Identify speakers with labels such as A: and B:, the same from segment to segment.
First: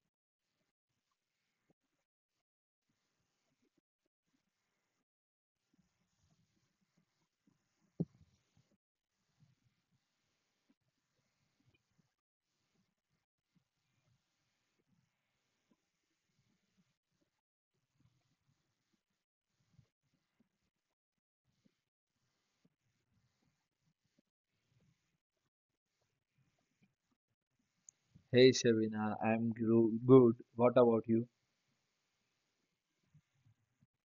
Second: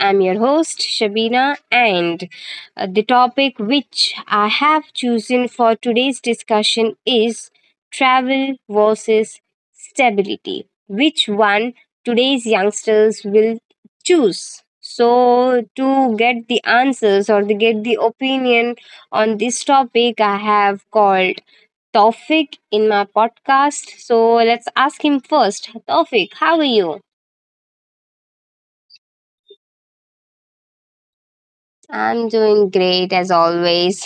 A: I'm your host, Shabina, and the topic which I have chosen for today's discussion is travel versus stability. Which one today's youngsters will choose? So, to get the answers or to get the opinion on this topic, I have called Taufik in my podcast. So, let's ask him first. Taufik, how are you?
B: Hey Shabina, I'm good. What about you?
A: I'm doing great as always.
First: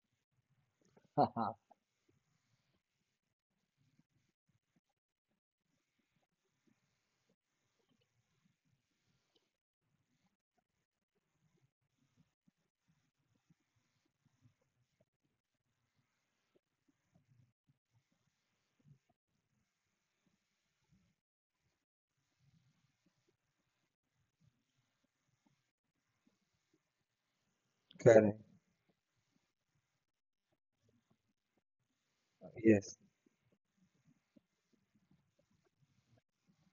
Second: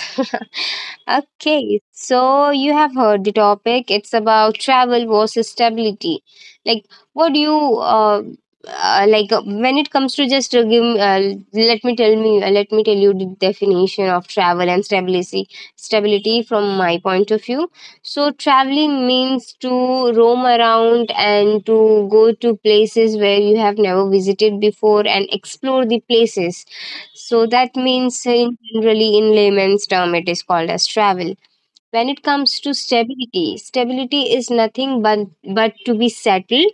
A: Okay, so you have heard the topic. It's about travel versus stability. Like, what do you uh, when it comes to just give? Let me tell me. Let me tell you the definition of travel and stability. Stability from my point of view. So, traveling means to roam around and to go to places where you have never visited before and explore the places, so that means,
B: Correct.
A: in generally, in layman's term, it is called as travel. When it comes to
B: Yes.
A: stability, stability is nothing but to be settled,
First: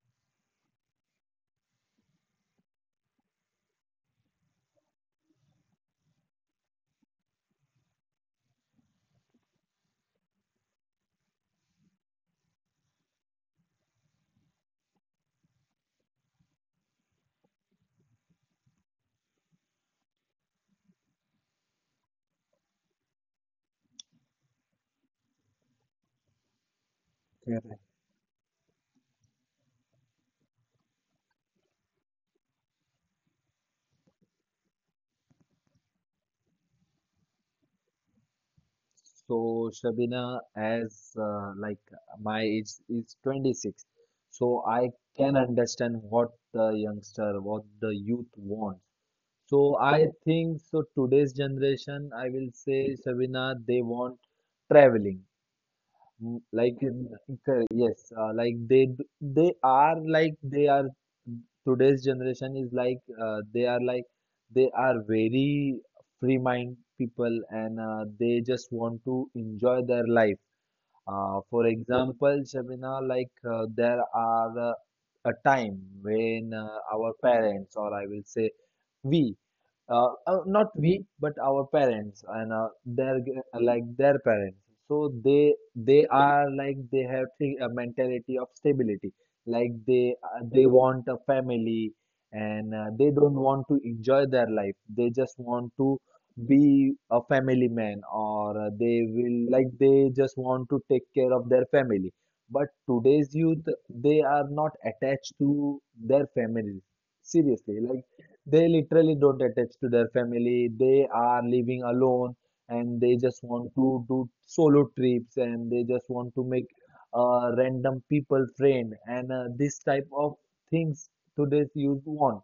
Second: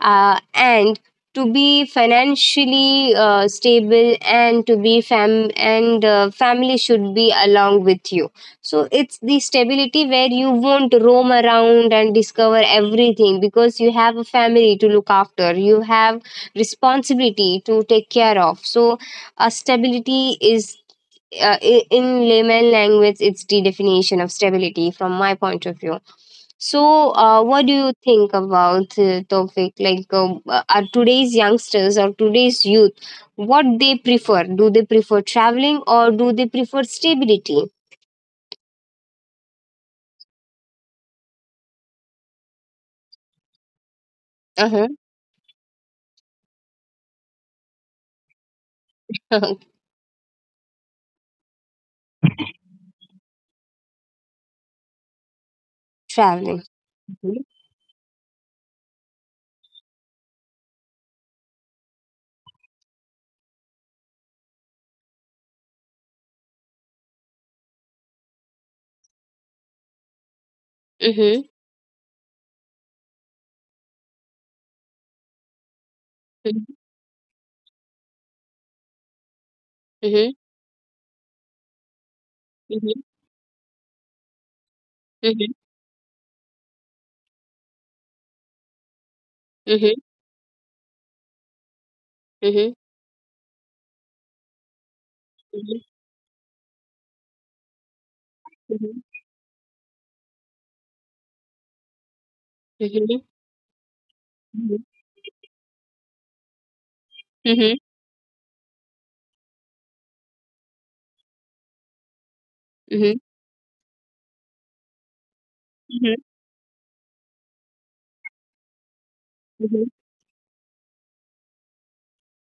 A: and to be financially stable, and to be family should be along with you. So it's the stability where you won't roam around and discover everything, because you have a family to look after, you have responsibility to take care of. So a stability is, in layman language, it's the definition of stability from my point of view. So, what do
B: Correct.
A: you think about the topic? Like, are today's youngsters or today's youth, what they prefer? Do they prefer traveling or do they prefer stability?
B: So Shabina, as like my age is 26, so
A: Uh-huh.
B: I can understand what the youngster, what the youth wants. So I think so today's generation, I will say Shabina, they want traveling. Mm,
A: Traveling.
B: Like in,
A: Mm-hmm.
B: cor- yes, like they d- they are like they are today's generation is like uh, they are like they are very free mind people and they just want to enjoy their life. Uh,
A: Mm-hmm.
B: for example, Shabina, there are a time when our parents, or I will say we,
A: Mm-hmm.
B: not we, but our parents and
A: Mm-hmm.
B: like their parents. So
A: Mm-hmm.
B: they are like they have a mentality of stability. Like
A: Mm-hmm.
B: they want a family
A: Mm-hmm.
B: and they don't want to enjoy their life. They just want
A: Mm-hmm.
B: to be a family man, or they
A: Mm-hmm.
B: will like they just want to take care of their family, but today's youth, they are not attached to their families seriously. Like they literally don't attach to their family, they are living alone and they
A: Mm-hmm.
B: just want to do solo trips, and they just want to make a random people friend, and this type of things today's youth want.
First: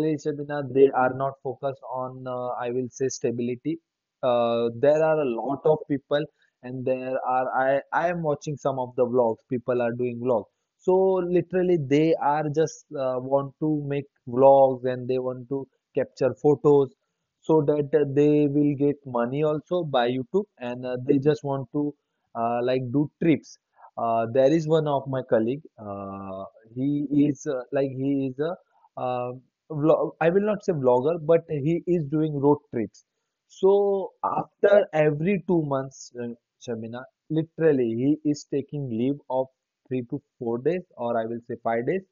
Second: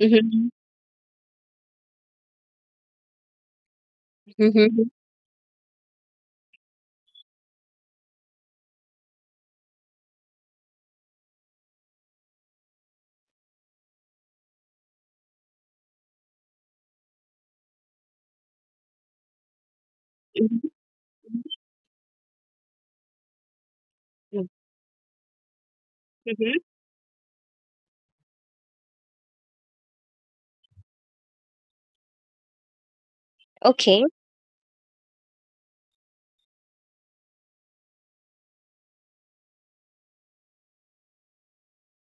A: Mm-hmm. Mm-hmm.
B: Shabina, they are not focused on, I will say, stability. There are a lot of people, and there are, I am watching some of the vlogs, people are doing vlogs. So literally, they are just want to make vlogs and they want to capture photos so that they will get money also by YouTube, and they just want to like do trips.
A: Mm-hmm.
B: There is one of my colleague,
A: Mm-hmm.
B: he is he is a uh, vlog, I will not say vlogger, but he is doing road trips.
A: Okay.
B: So after every 2 months, Shamina, literally he is taking leave of 3 to 4 days, or I will say 5 days,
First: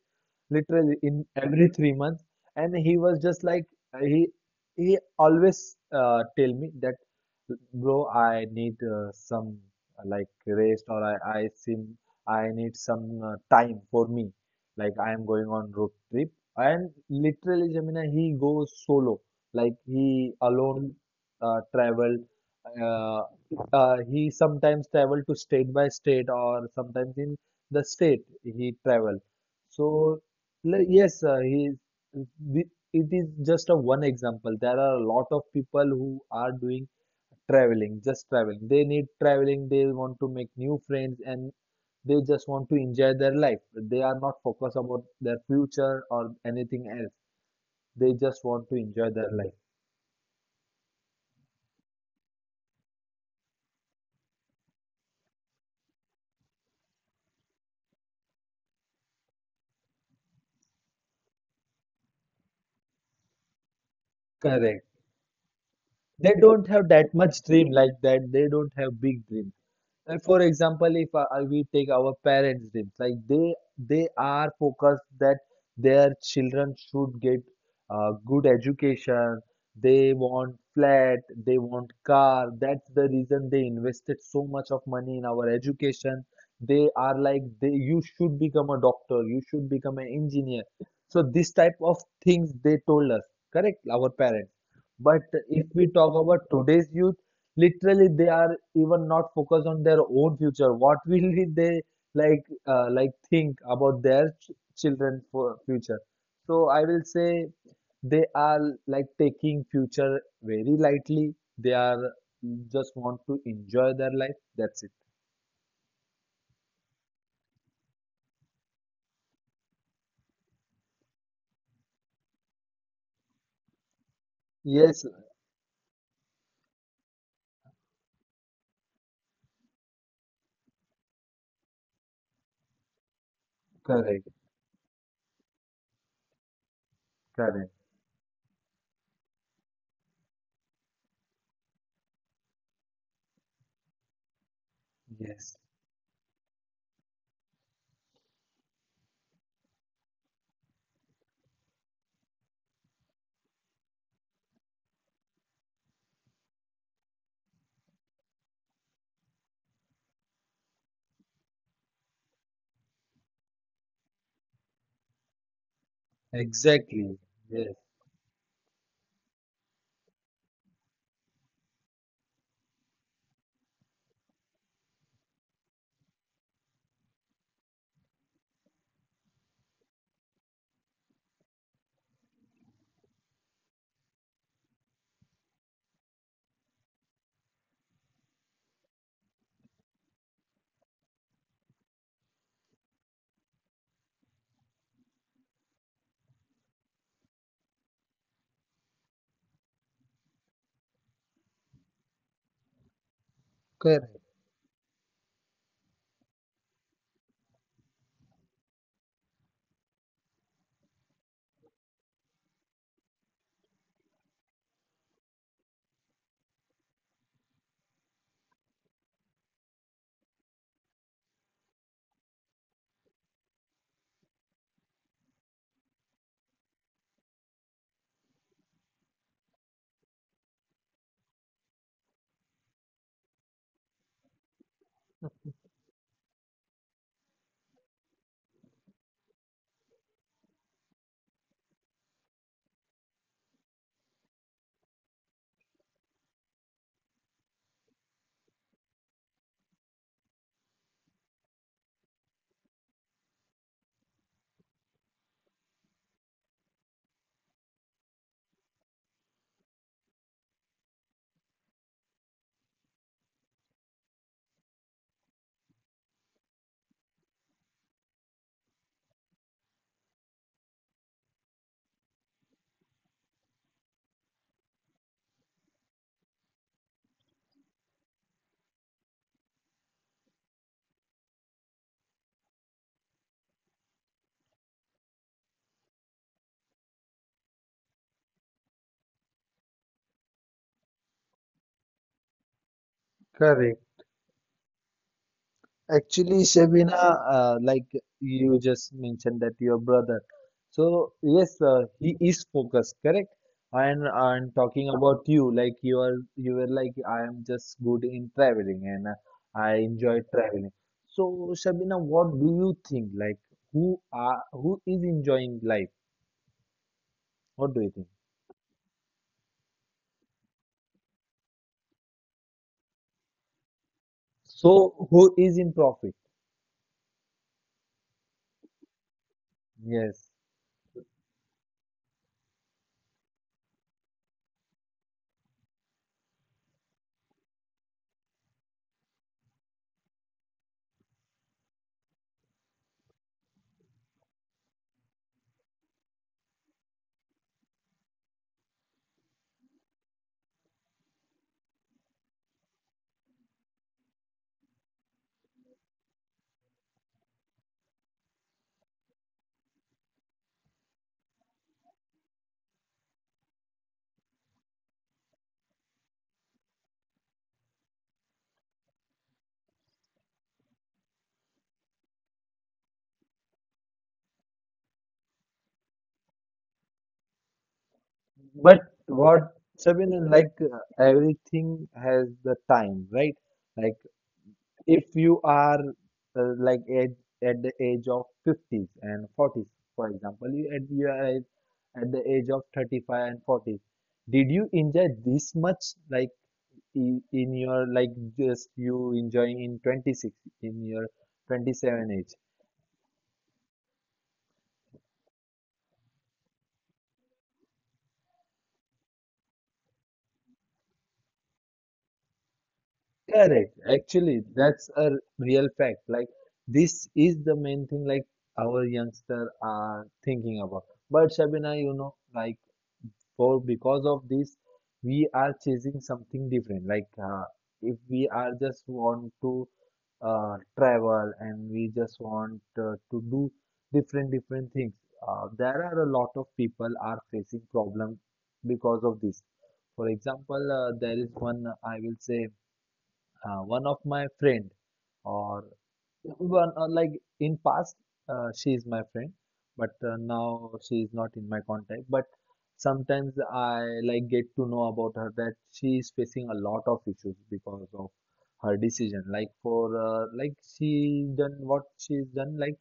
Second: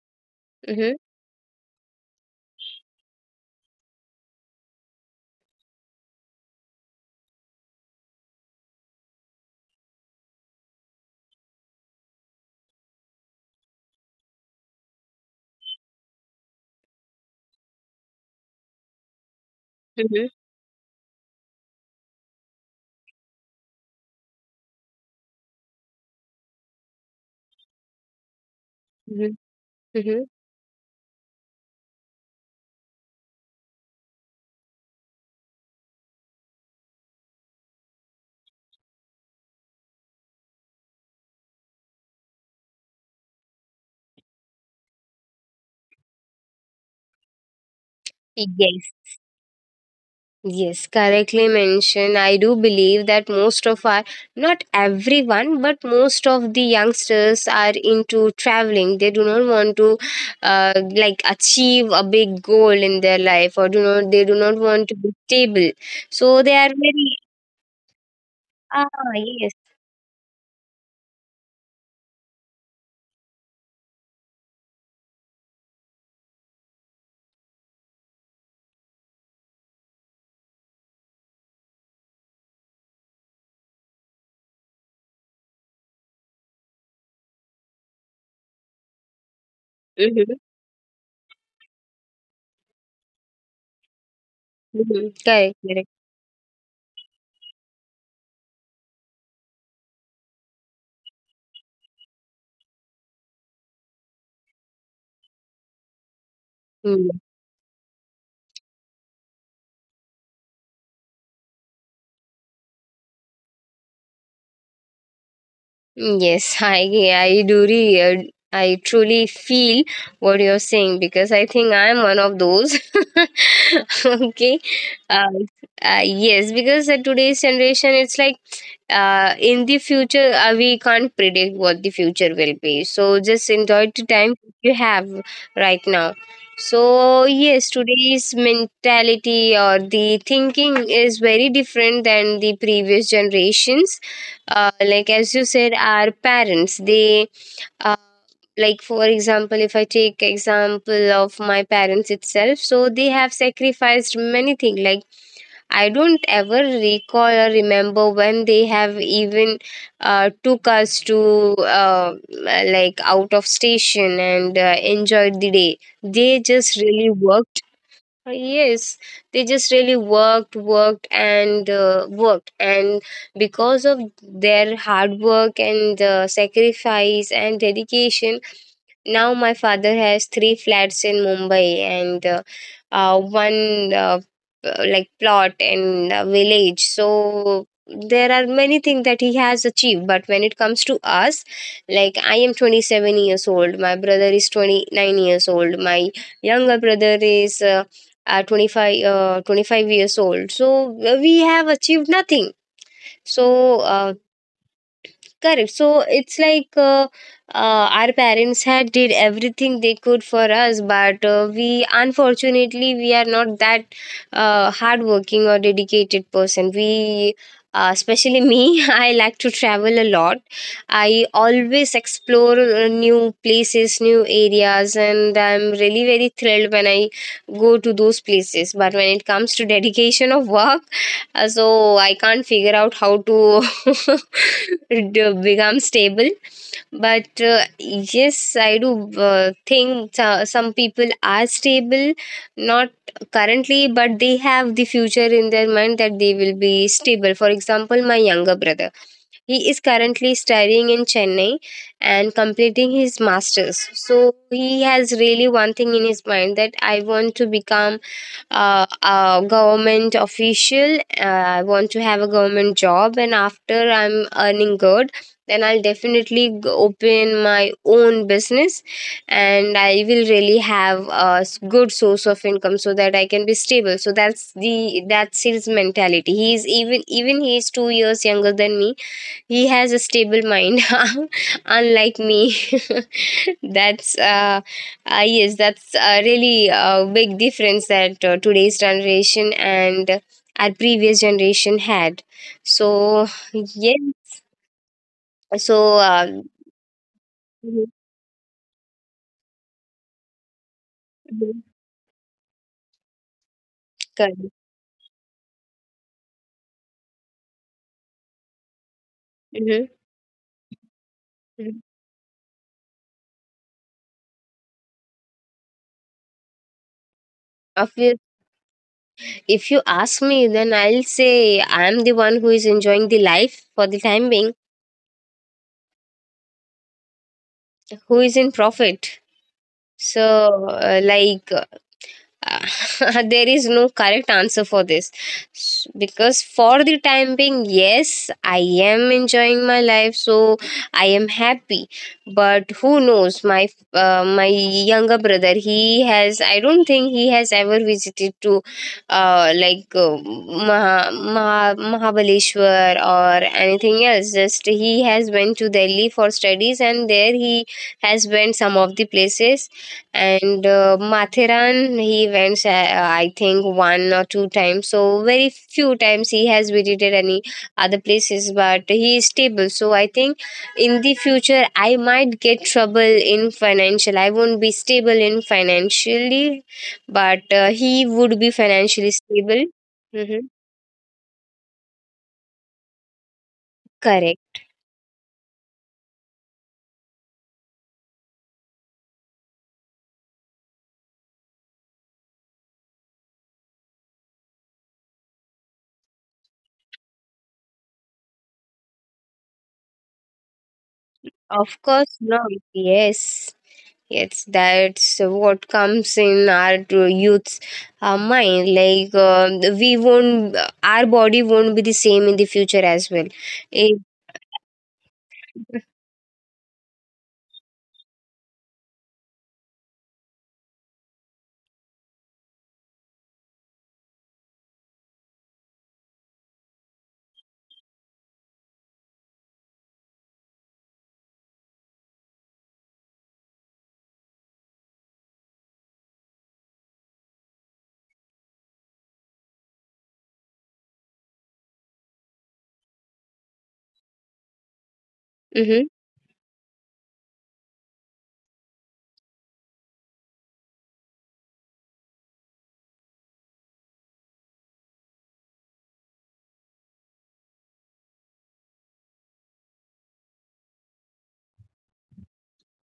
A: Mhm.
B: literally in every 3 months. And he was just like uh, he he always tell me that, bro, I need some like rest, or I need some time for me. Like I am going on road trip, and literally, Gemini, he goes solo. Like
A: Mhm.
B: he alone travel. Uh, he sometimes travel to state by state or sometimes in the state he travel.
A: Mhm.
B: So
A: Mhm.
B: yes, the- it is just a one example. There are a lot of people who are doing traveling, just traveling. They need traveling. They want to make new friends and they just want to enjoy their life. They are not focused about their future or anything else. They just want to
A: Yes.
B: enjoy their life.
A: Yes, correctly mentioned. I do believe that most of our, not everyone, but most of the youngsters are into traveling. They do not want to, uh, like, achieve a big goal in their life, or do not. They do not
B: Correct.
A: want to be stable.
B: They
A: So they
B: don't
A: are
B: have that
A: very.
B: much dream like that. They don't
A: Ah,
B: have big
A: yes.
B: dream. For example, if we take our parents' dreams, like they are focused that their children should get good education. They want flat, they want car. That's the reason they invested so much of money in our education. They are like they, you should become a doctor, you should become an
A: Mm-hmm.
B: engineer. So this type of things they told us, correct? Our parents.
A: Mm-hmm.
B: But
A: Correct.
B: if we
A: Correct.
B: talk about today's youth, literally they are even not focused on their own future. What will be they like think about their children for future? So I will
A: Hmm.
B: say they are like taking future very lightly. They are just want to enjoy their life, that's it.
A: Mm, yes, I I truly feel what you're saying, because I think I'm one of those. Okay,
B: Yes,
A: uh, yes, because today's generation, it's like, in the future we can't predict what the future will be. So just enjoy the time
B: correct,
A: you have right now. So yes,
B: correct.
A: today's mentality or the thinking is very different than the previous generations. Like, as you
B: Yes,
A: said, our parents they, uh, like, for example, if I take example of my parents itself, so they have sacrificed many things. Like, I don't ever recall or remember when they have even took us to uh, like, out of station and enjoyed the day. They just really
B: exactly,
A: worked,
B: yes.
A: yes, they just really worked, worked, and worked. And because of their hard work and sacrifice and dedication, now my father has three flats in Mumbai and, one like, plot in a village. So there are many things that he has achieved. But when it comes to us, like, I am 27 years old, my brother is 29 years old, my younger brother is 25 years old. So we have achieved nothing. So
B: Correct,
A: correct. So it's like, our parents had did everything they could for us, but we unfortunately we are not that hardworking or dedicated person. We, especially me, I like to travel a lot. I always explore new places, new areas, and I'm really very thrilled when I go to those places. But when it comes to dedication of work, so I can't figure out how to. To become stable. But yes, I do some people are stable, not currently, but they have the future in their mind that they will be stable. For example, my younger brother, he is currently studying in Chennai and completing his masters. So he has really one thing in his mind, that I want to become a government official. I want to have a government job, and after I'm earning good, then I'll definitely open my own business, and I will really have a good source of income so that I can be stable. So that's the that's his mentality. He's even he is 2 years younger than me, he has a stable mind, unlike me. That's yes, that's a really big difference that today's generation and our previous generation had. So
B: correct.
A: yes, so
B: Actually, Shabina,
A: mhm,
B: like you just mentioned that your brother. So
A: mhm,
B: yes, he is focused, correct? And
A: correct.
B: and talking about you, like you are you were like I am just good in traveling and I
A: Mhm,
B: enjoy traveling. So
A: mhm.
B: Shabina, what do you think? Like who are who is enjoying life? What do you think?
A: Obvious- If you ask me, then I'll say I'm the one who is enjoying the life for the time being,
B: So who is in profit?
A: who is in profit. So,
B: Yes.
A: uh, like Uh, there is no correct answer for this. Because for the time being, yes, I am enjoying my life, so I am happy. But who knows, my my younger brother, he has, I don't think he has ever visited to Mahabaleshwar or anything else. Just he has went to Delhi for studies, and there he has went some of the places. And Mathiran, he went I think one or two times. So very few times he has visited any other places, but he is stable. So I think in the future I might get trouble in financial, I won't be stable in financially, but he would be
B: But
A: financially
B: what,
A: stable.
B: Sabina,
A: Hmm.
B: like everything has the time, right? Like
A: Correct.
B: if you are like at the age of 50s and 40s, for example you at you are at the age of 35 and 40s, did you enjoy this much? Like just you enjoying in 26, in your
A: Of course
B: 27 age,
A: not. Yes. Yes, that's what comes in our to youth's mind. Like, we won't, our body won't be the same in the future as well.
B: correct?
A: It,
B: Actually that's a real fact. Like this is the main thing like our youngster are thinking about. But Shabina, you know, like for because of this we are chasing something different. Like if we are just want to travel, and we just want to do different different things, there are a lot of people are facing problem because of this. For example, there is one, I will say one of my friend, or
A: mm-hmm,
B: well, like in past, she is my friend, but now she is not in my contact. But sometimes I like get to know about her that she is facing a lot of issues because of her decision. Like for like she done what she's done. Like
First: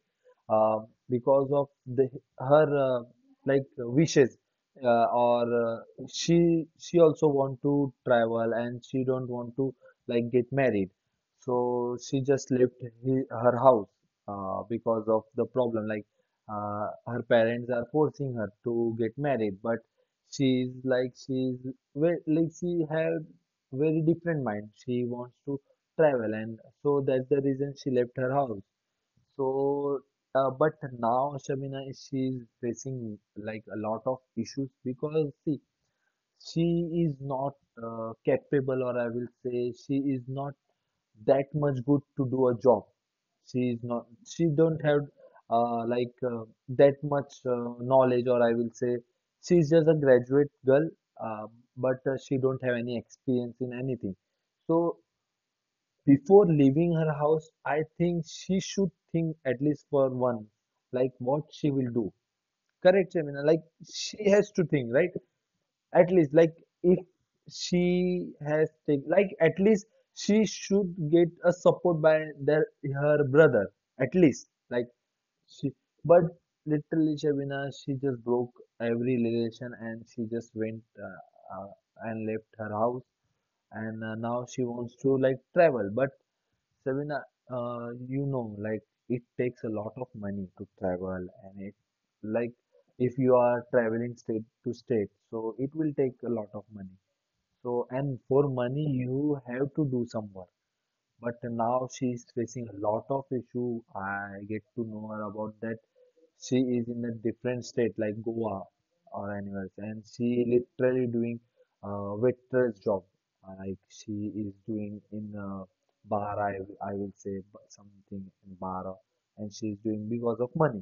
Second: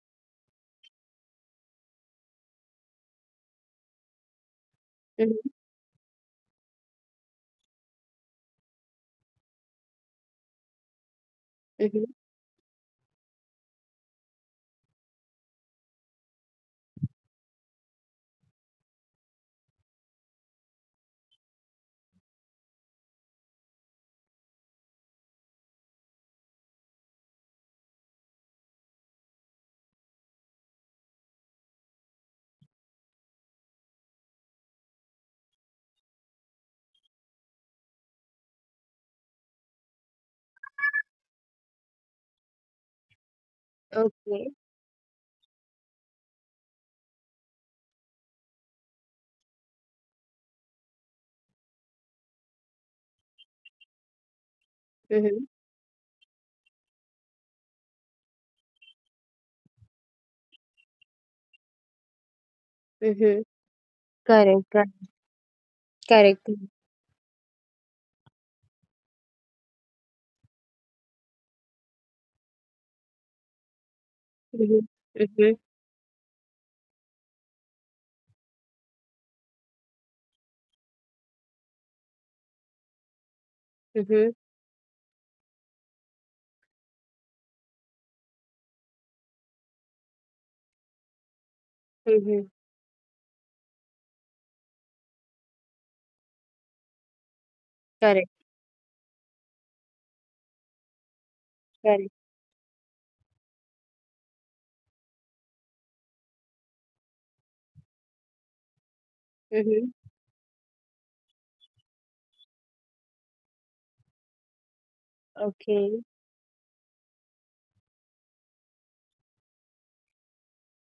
B: uh, because of the her like wishes
A: mm-hmm,
B: or she also want to travel and she don't want to like get married, so
A: mm-hmm.
B: she just left her house because of the problem. Like her parents are forcing her to get married, but she's very, like she had very different mind. She wants to travel, and so that's the reason she left her house. So, but now Shamina is she's facing like a lot of issues because see, she is not capable, or I will say she is not that much good to do a job. She is not. She
A: Okay.
B: don't have uh, like uh, that much knowledge, or I will say, she's just a graduate girl, uh, but she don't have any experience in anything. So
A: Mm-hmm,
B: before leaving her house, I think she should think at least for one, like what she will do. Correct, I
A: mm-hmm.
B: like she has to
A: Correct.
B: think,
A: Correct.
B: right? At least
A: Correct.
B: like if she has taken, like at least she should get a support by their her brother, at least
A: Mm-hmm,
B: like
A: mm-hmm,
B: she, but literally Shabina she just broke every relation and she just went and left her house, and
A: mm-hmm,
B: now she wants to like travel. But Sabina, you know, like it takes a lot of money to travel, and it,
A: mm-hmm.
B: like, if you are traveling state to state, so it will take a lot of money. So, and
A: Correct.
B: for money, you have to do some work. But now
A: Correct.
B: she is facing a lot of issue. I get to know her about that she is in a different state like Goa or anywhere else,
A: Mm-hmm.
B: and she literally doing waitress job. Like she is doing in a
A: Okay.
B: bar, I will say something in bar, and she is doing because of money.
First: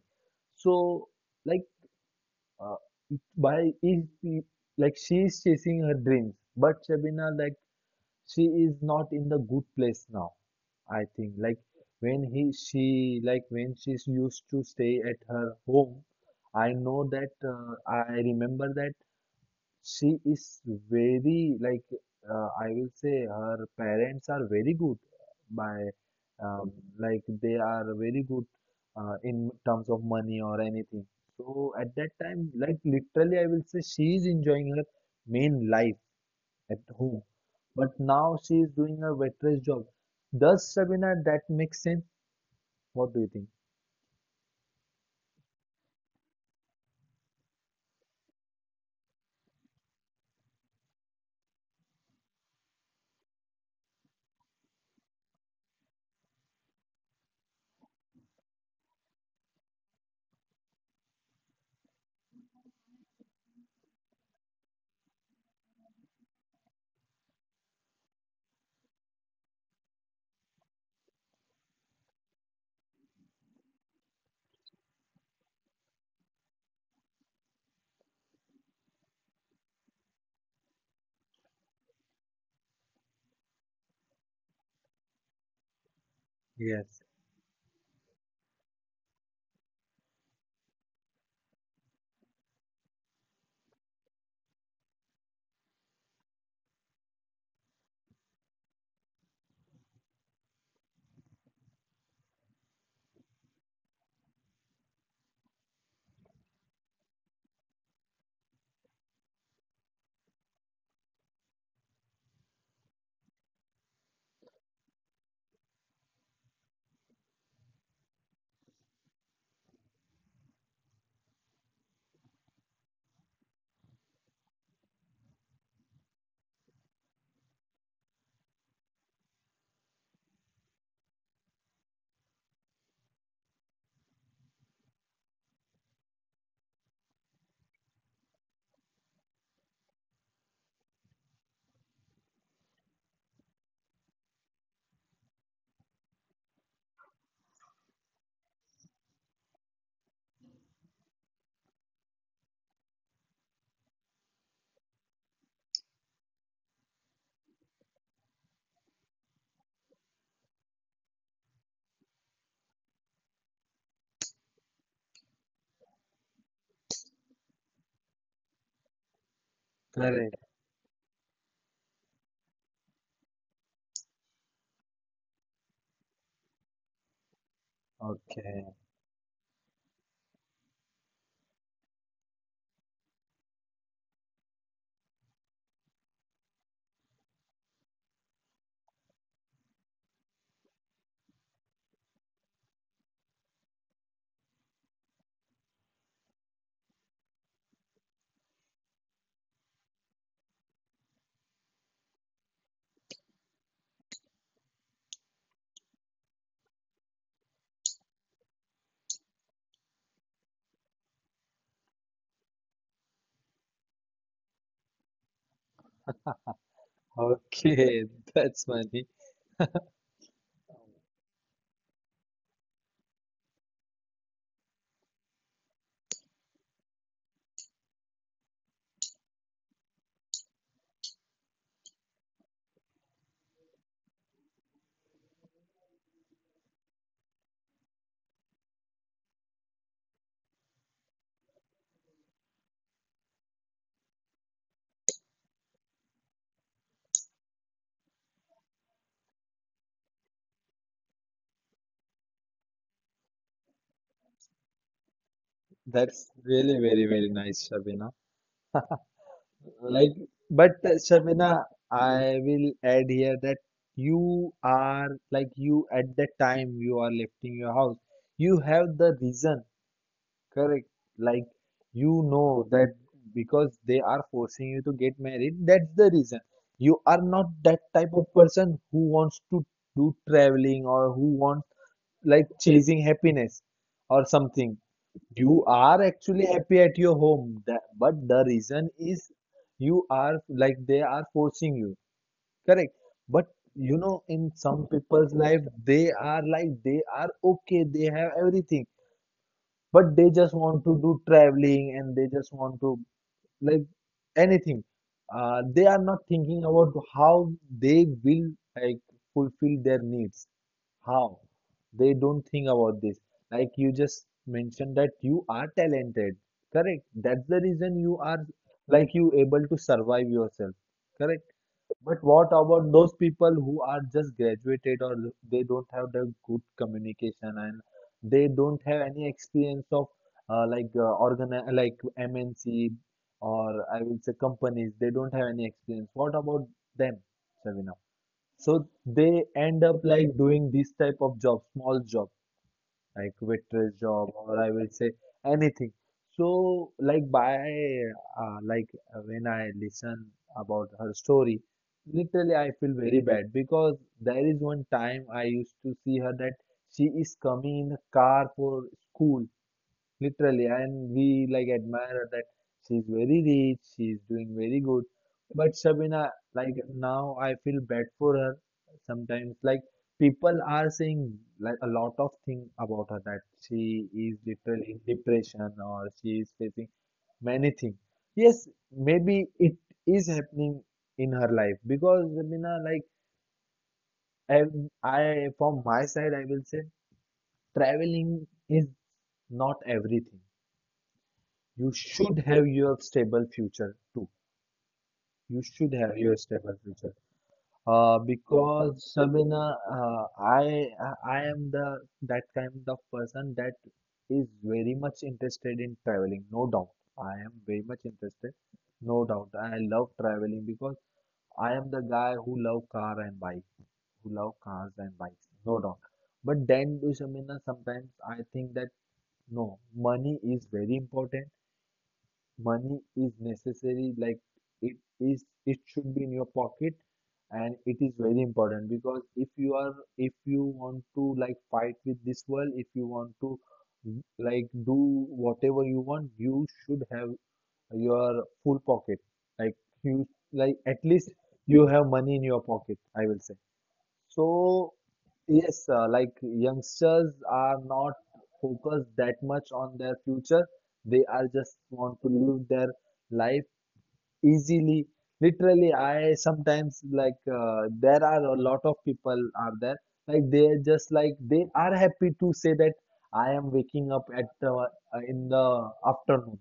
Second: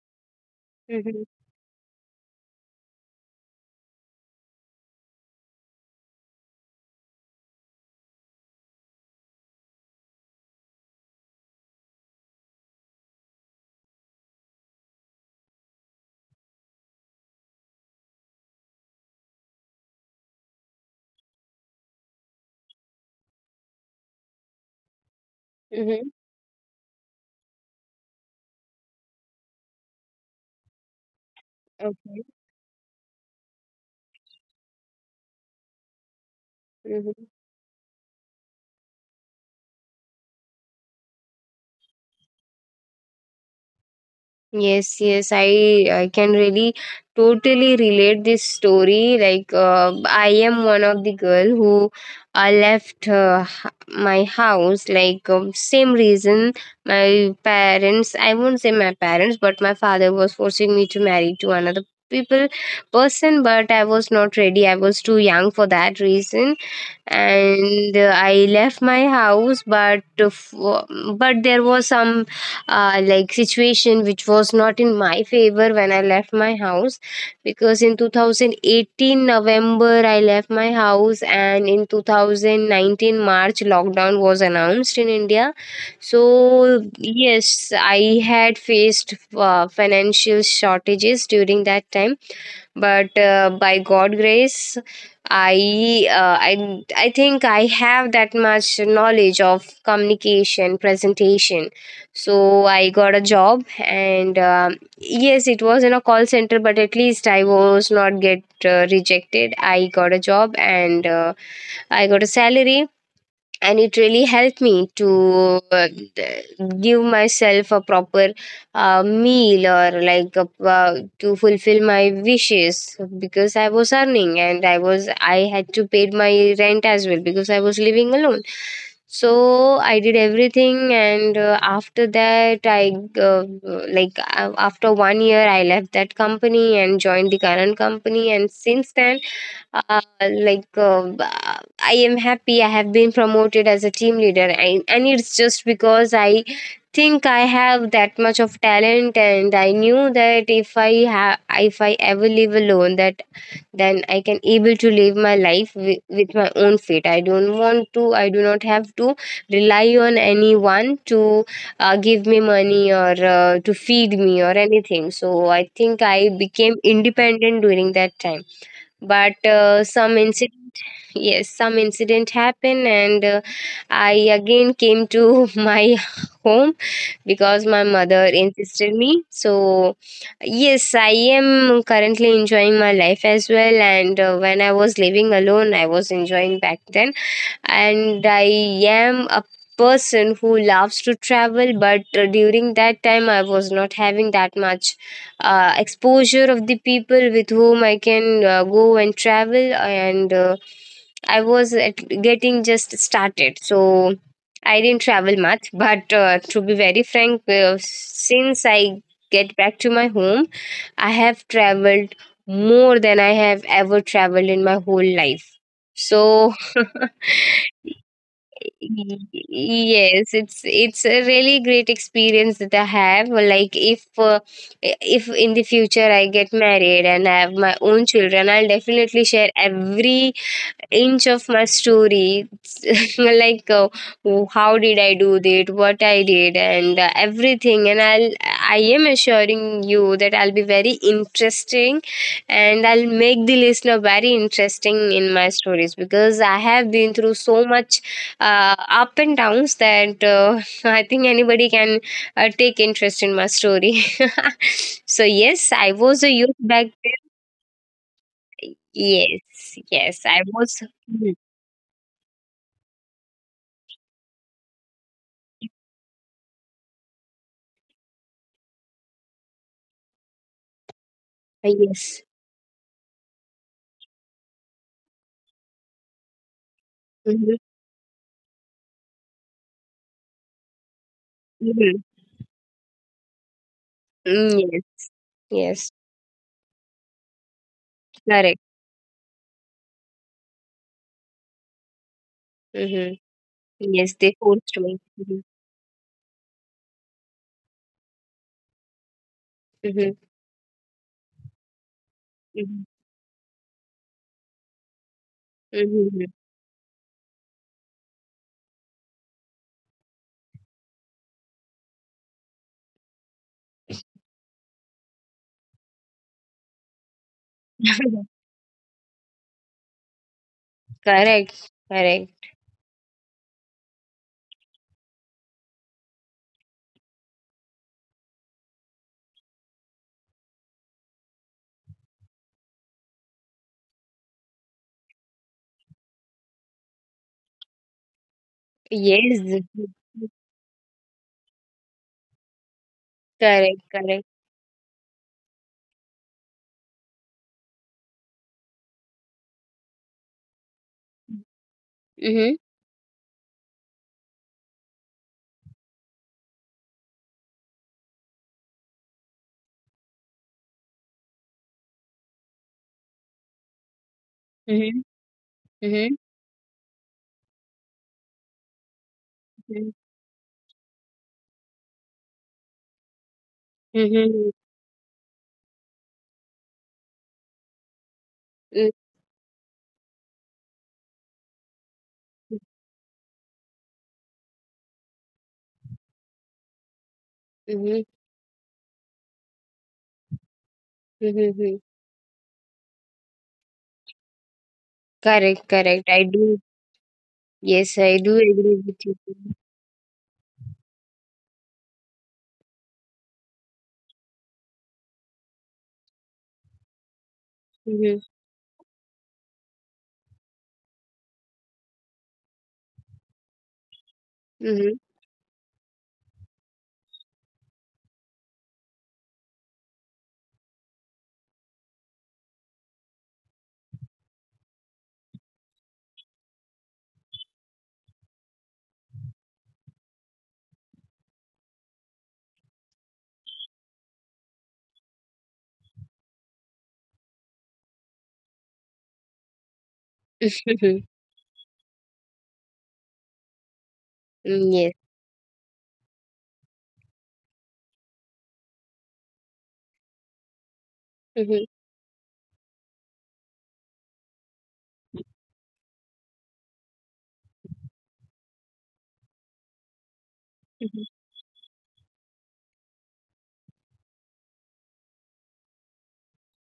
B: So
A: Mm-hmm,
B: like uh, it- by is the- like she is chasing her dreams, but Shabina, like she is not in the good place now. I think like when she used to stay at her home, I know that I remember that she is very like I will say her parents are very good by
A: mm-hmm.
B: um, like they are very good in terms of money or anything. So at that
A: Okay.
B: time, like literally, I will say she is enjoying her main life at home.
A: Mm-hmm.
B: But now she is doing a waitress job. Does Sabina that make sense? What do you think?
A: Yes, yes, I can really totally relate this story. Like, I am one of the girl who left, my house. Like, same reason, my parents. I won't say my parents, but my father was forcing me to marry to another people person. But I was not ready. I was too young for that reason, and I left my house, but but there was some like, situation which was not in my favor when I left my house, because in 2018 November I left my house, and in 2019 March lockdown was announced in India. So
B: Yes,
A: yes, I had faced financial shortages during that time. But by god grace, I think I have that much knowledge of communication presentation. So I got a job, and um, yes, it was in a call center, but at least I was not get rejected. I got a job, and I got a salary, and it really helped me to uh, d- give myself a proper meal or like a, to fulfill my wishes, because I was earning and I was, I had to pay my rent as well because I was living alone. So I did everything, and after that I uh, after 1 year I left that company and joined the current company, and since then uh, like uh, I am happy. I have been promoted as a team leader, and it's just because I think I have that much of talent, and I knew that if I have, if I ever live alone, that then I can able to live my life with my own feet. I don't want to, I do not have to rely on anyone to give me money or to feed me or anything. So I think I became independent during that time. But some
B: correct.
A: incident, yes, some incident happened, and I again came to my home because my mother
B: Okay,
A: insisted me. So yes, I am currently enjoying my life as well, and when I was living alone, I was enjoying back then. And I am a person who loves to travel, but during that time I was not having that much exposure of the people with whom I can go and travel. And I was at getting just started, so I didn't travel much. But to be very frank, since I get back to my home, I have traveled more than I have ever traveled in my whole life. So
B: okay, that's funny.
A: yes, it's a really great experience that I have. Like if in the future I get married and I have my own children, I'll definitely share every inch of my story, like how did I do that, what I did, and everything. And I am assuring you that I'll be very interesting, and I'll make the listener very interesting in my stories because I have been through so much up and downs, that I think anybody can take interest in my story. so yes, I was a
B: That's
A: youth
B: really
A: back
B: very,
A: then.
B: very nice, Shabina.
A: Yes,
B: Like,
A: yes, I
B: but
A: was. Hmm.
B: Shabina, I will add here that you are like you at that time you are lifting your house. You have the reason. Correct. Like
A: Yes.
B: you know that because they are forcing you to get married, that's the reason. You are not
A: Mhm,
B: that type of person who wants to do traveling, or who wants
A: mhm.
B: like chasing happiness or
A: Mm,
B: something.
A: yes,
B: You
A: yes,
B: are actually happy at your home, that, but the
A: correct.
B: reason is you are like they are forcing you. Correct.
A: Mhm.
B: But you
A: Yes,
B: know,
A: they
B: in
A: forced
B: some
A: me.
B: people's
A: Mhm,
B: life, they are like they are okay, they have everything,
A: mhm,
B: but they just want to do traveling and they just want
A: mhm,
B: to like anything. They are
A: mhm,
B: not
A: mhm.
B: thinking about how they will like fulfill their needs, how, they don't think about this. Like you just mentioned that you are talented, correct? That's the reason you are like you able to survive yourself, correct?
A: Correct,
B: But
A: correct.
B: what about those people who are just graduated, or they don't have the good communication, and they don't have any experience of like MNC, or I will say companies. They don't have any experience. What about them, Savina? So
A: Yes,
B: they
A: mhm,
B: end up
A: mhm.
B: like doing this type of job, small job. I quit
A: Correct,
B: this
A: correct.
B: job, or I will say anything. So like by like when I listen about her story,
A: Mhm,
B: literally I feel very bad because there is one time I used to see her that she is coming in a car for school. Literally, and we like admire her that she's very rich, she's doing very
A: mhm,
B: good. But
A: mhm,
B: Shabina, like now I feel bad for her sometimes. Like
A: mhm,
B: people are saying like a lot of things about her that she is
A: mhm,
B: literally in depression or she is facing many things. Yes,
A: mhm,
B: maybe it is happening in her life because Shabina, like I, I from my side, I will say
A: mhm,
B: traveling is not everything,
A: mhm, mhm.
B: you should have your stable future too.
A: Correct,
B: You should
A: correct.
B: have
A: I
B: your
A: do.
B: stable future.
A: Yes, I
B: Uh,
A: do agree with you.
B: because Sabina, I am the that kind of person that is very much interested in traveling. No doubt, I am very much
A: Mhm,
B: interested. No doubt, I love traveling because I am the guy who love car and bike, who love
A: mhm,
B: cars and bikes. No doubt. But then, Shamina, sometimes I think that no, money is very important, money is necessary, like it is, it should be in your pocket, and it is very important because if you are, if you want to like fight with this world, if you want to like do whatever you want, you should have your full pocket, like you,
A: mhm,
B: like
A: mhm. Mm.
B: at least you have money in your pocket, I will say.
A: Yes.
B: So, yes, like youngsters are not focused that much on their future. They are
A: Mhm,
B: just want to live their life easily. Literally, I sometimes there are a lot of people are there, like they are
A: mhm.
B: just like they are happy to say that I am waking up at uh, in the afternoon,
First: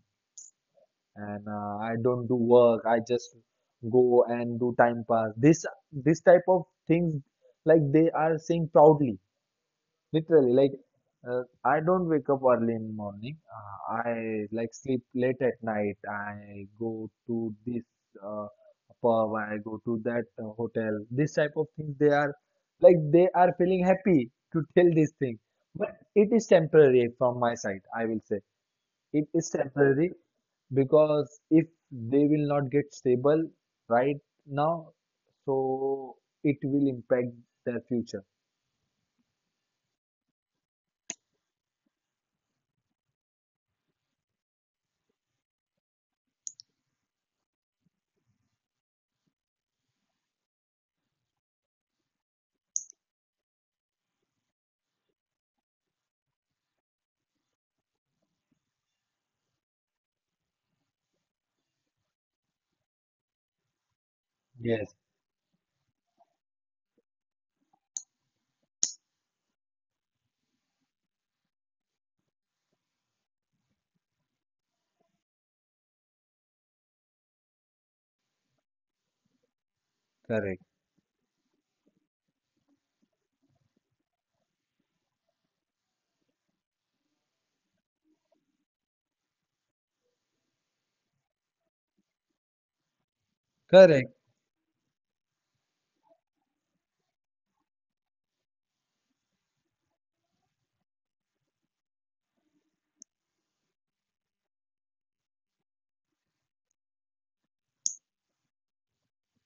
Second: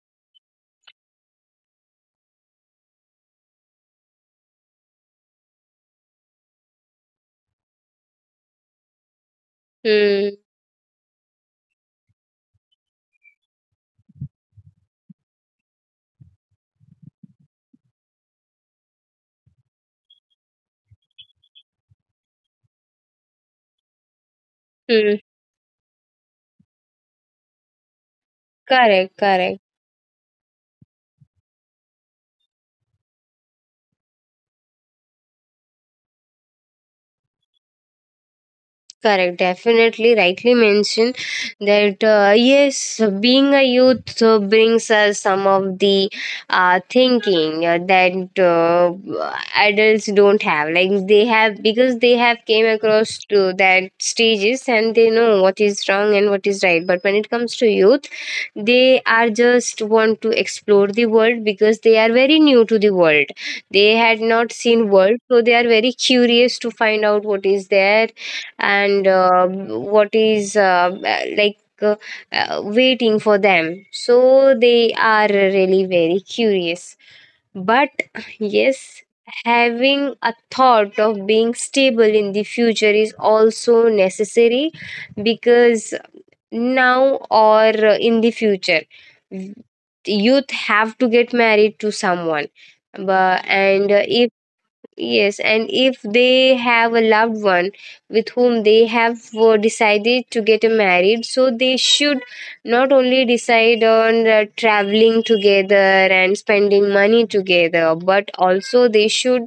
B: and I don't do work. I just go and do time pass. This type of things, like they are saying proudly,
A: Mm,
B: literally. Like I don't wake up early in morning. I like sleep late at night. I go to this uh, pub. I go to that hotel. This type of things they are, like they are feeling happy to tell this
A: mm.
B: thing. But it is temporary, from my side, I will say
A: Correct,
B: it is
A: correct.
B: temporary because if they will not get stable right now, so it will impact their future.
A: Correct, definitely rightly mentioned that yes, being a youth brings us some of the thinking that adults don't have. Like they have because they have came across to that stages and they know what is wrong and what is right. But when it comes to youth, they are just want to explore the world because they are very new to the world. They had not seen
B: Yes,
A: world, so they are very curious to find out what is there and what is like uh, waiting for them. So they are really very curious, but yes, having a
B: correct,
A: thought of being stable in the future is also necessary, because now or in the future, youth have to get married to someone. but and uh,
B: correct.
A: if yes, and if they have a loved one with whom they have decided to get married, so they should not only decide on traveling together and spending money together, but also they should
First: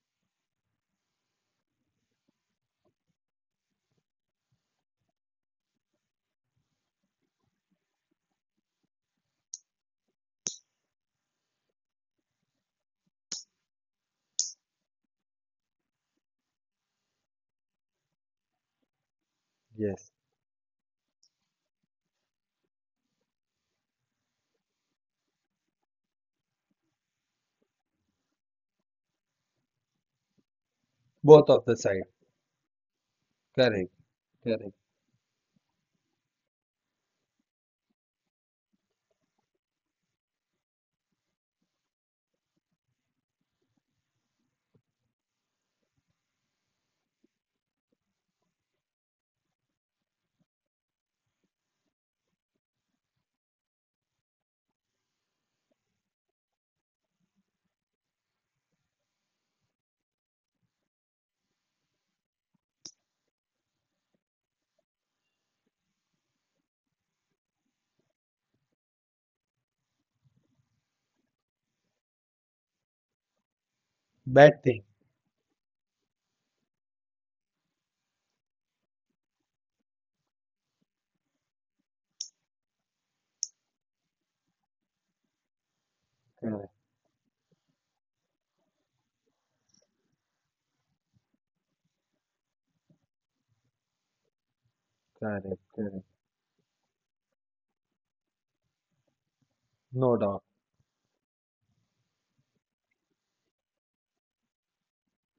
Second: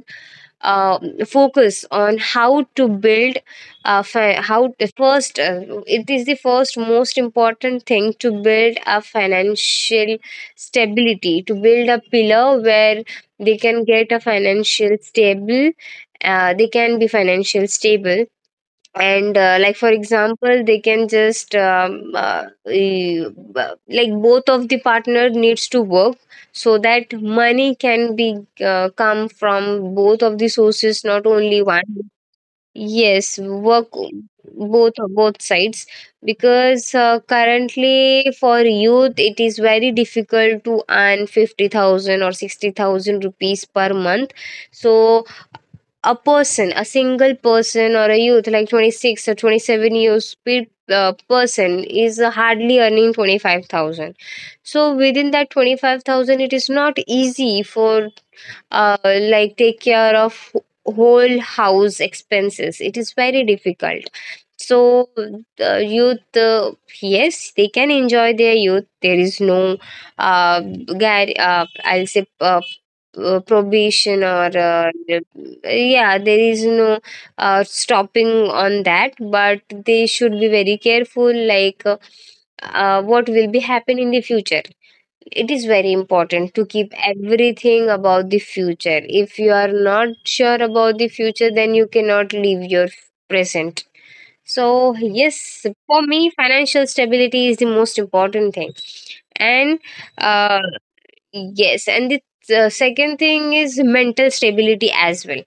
A: uh, focus on how to build how the first it is the first most important thing to build a financial stability, to build a pillar where they can get a financial stable, they can be financial stable. And like for
B: Yes,
A: example, they can just e- like both of the partner needs to work so that money can be come from both of the sources, not
B: both
A: only
B: of the
A: one.
B: side.
A: Yes, work,
B: Correct, correct.
A: both, both sides. Because currently for youth it is very difficult to earn 50,000 or 60,000 rupees per month. So a person, a single person or a youth like 26 or 27 years person is hardly earning 25,000. So within that 25,000 it is not easy for like take care of whole house expenses. It is very difficult. So, youth, yes, they can enjoy their youth. There is no, guide, I'll say, probation or
B: Bad thing.
A: yeah, there is no stopping on that, but they should be very careful. Like what will be happen in the future, it is very important to
B: Correct,
A: keep everything about the future. If you are not sure about the future, then you cannot leave your present. So,
B: correct,
A: yes, for
B: correct.
A: me, financial stability is the most important thing. And
B: No doubt.
A: uh, yes, and the second thing is mental stability as well,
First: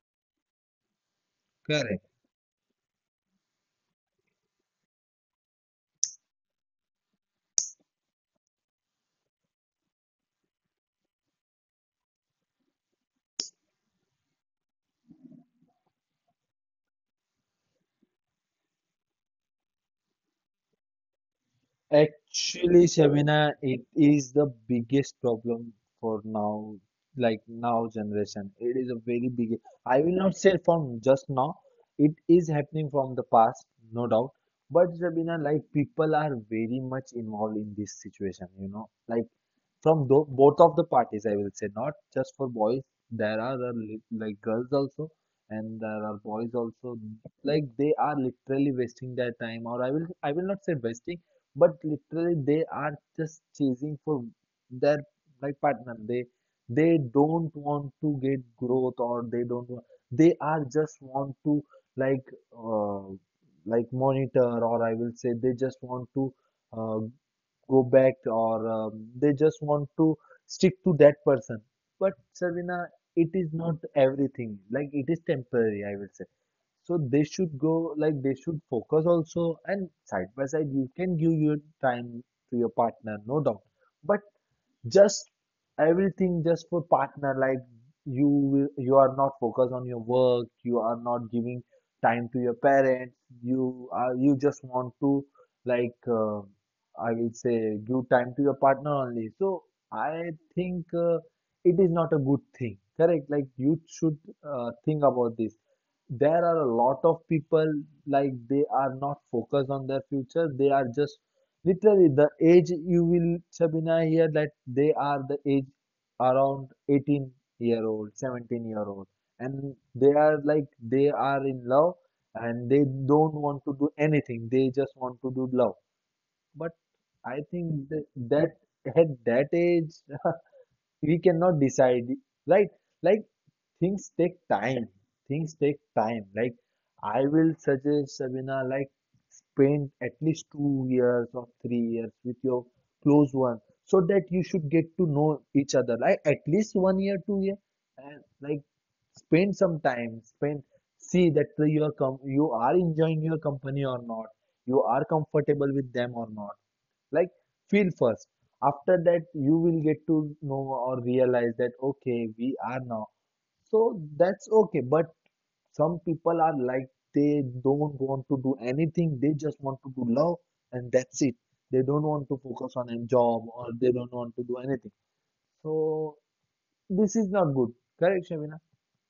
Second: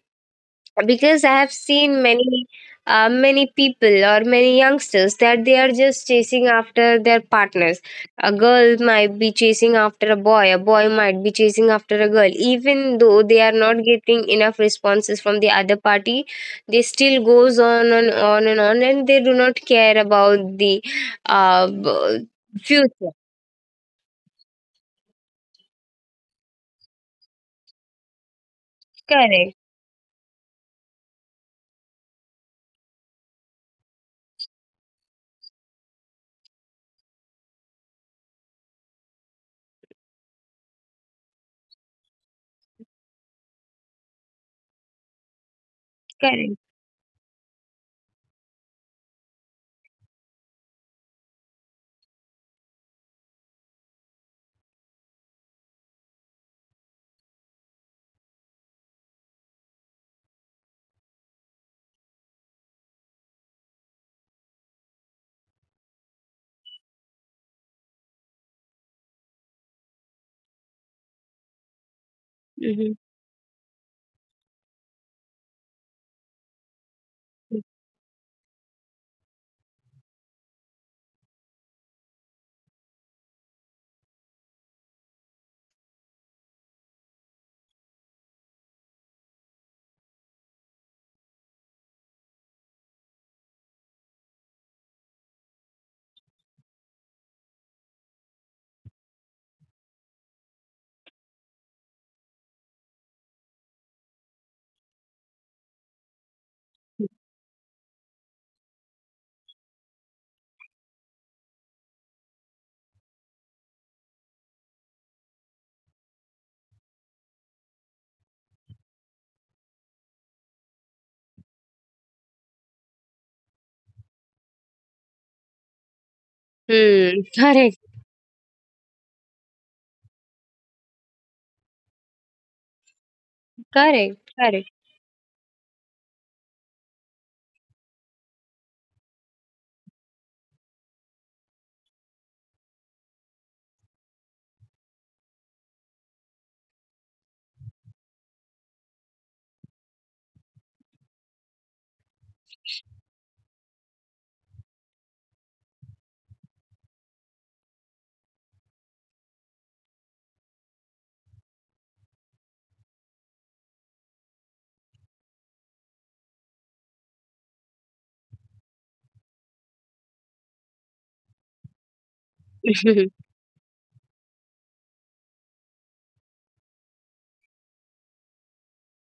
A: because I have seen
B: Correct.
A: many many people or many youngsters that they are just chasing after their partners. A girl might be chasing after a boy, a boy might be chasing after a girl, even though they are not getting enough responses from the other party, they still goes on and on and on, and they do not care about the uh, b-
B: Actually,
A: future.
B: Shabina, it is the biggest problem for now, like now generation. It is a very
A: Correct.
B: big. I will not say from just now. It is happening from the past, no doubt. But Shabina, like people are very much involved in this situation. You know, like from both of the parties, I will say, not just for boys, there are a like girls also, and there are boys
A: Correct.
B: also, like they are literally wasting their time, or I will, I will not say wasting, but literally they are just chasing for their like partner. They don't want to get growth, or they don't want, they are just want to like uh, like monitor, or I will say they just want to, uh, go back, or they just want to stick to that person. But Sarvina,
A: Hmm.
B: it is not everything. Like it is temporary, I would say. So they should go, like they should focus also, and side by side you can give your time to your partner, no doubt. But just everything just for partner, like you are not focused on your work, you are not giving time to your parents, you just want to like uh, I will say give time to your partner only. So I think it is not a good thing, correct, like you should think about this. There are a lot of people like they are not focused on their future, they are just. Literally, the age you will, Sabina, hear that they are the age around 18-year-old, 17-year-old, and they are like they are in love, and they don't want to do anything. They just want to do love. But
A: Hmm.
B: I
A: Correct.
B: think that at that age we cannot decide, right, like things
A: Correct.
B: take
A: Correct.
B: time, things take time. Like I will suggest Sabina, like spend at least 2 years or 3 years with your close one, so that you should get to know each other, like at least 1 year, 2 year, and like spend some time, spend, see that you are you are enjoying your company or not, you are comfortable with them or not, like feel first. After that you will get to know or realize that okay we are now, so that's okay. But some people are like they don't want to do anything, they just want to do love, and that's it. They don't want to focus on a job, or they don't want to do anything. So this is not good, correct,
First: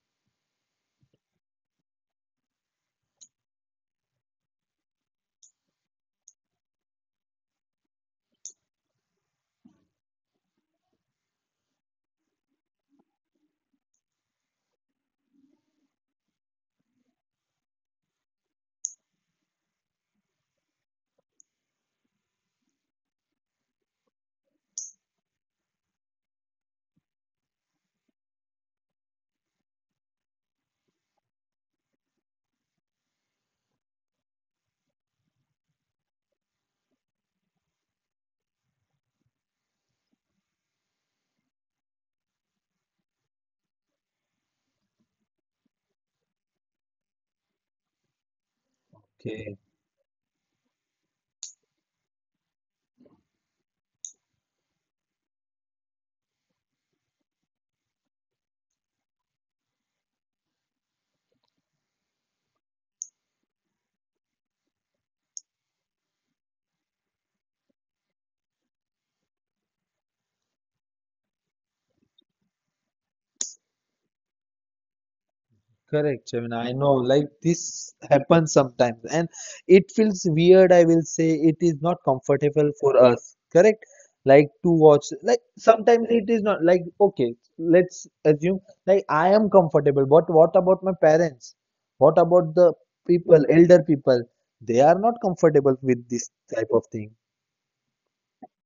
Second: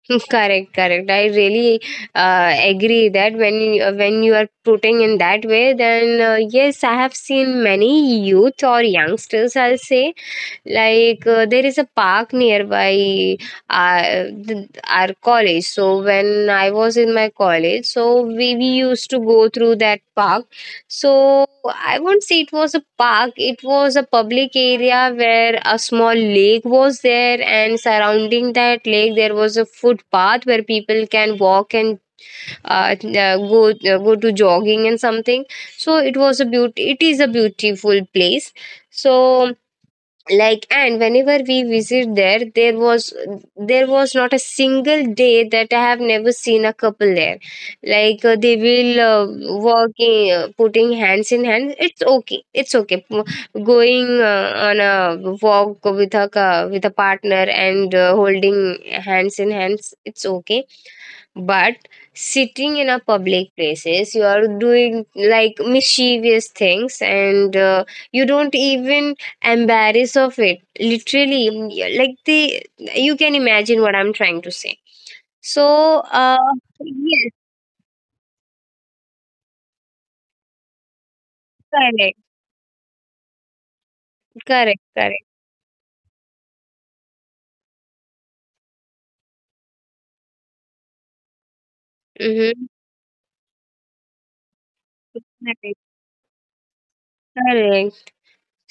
A: Correct, correct. I really agree that when when you are putting in that way, then yes, I have seen many youth or youngsters, I'll say, like, there is a park nearby uh, our college. So when I was in my college, so we used to go through that park. So, I won't say it was a park, it was a public area where a small lake was there, and surrounding that lake, there was a footpath where people can walk and go to jogging and something. So, it was a beauty, it is a beautiful place. So, like, and whenever we visit there, there was, there was not a single day that I have never seen a couple there. Like they will
B: Shabina.
A: walking, putting hands in hands, it's okay, it's okay. Going on a walk with a with a partner and holding hands in hands, it's okay. But sitting in a public places, you are doing like mischievous things, and you don't even embarrass of it. Literally, mm, like the, you can imagine what I'm trying to say. So,
B: Correct, Javin. I know, like
A: yes,
B: this happens sometimes, and it feels weird. I will say it is not
A: correct,
B: comfortable for us. Correct? Like to
A: correct,
B: watch,
A: correct.
B: like sometimes it is not like okay. Let's assume like I am comfortable, but what about my parents? What about
A: Mm-hmm.
B: the people, elder people? They are not
A: Correct,
B: comfortable with this type of thing.
A: correct.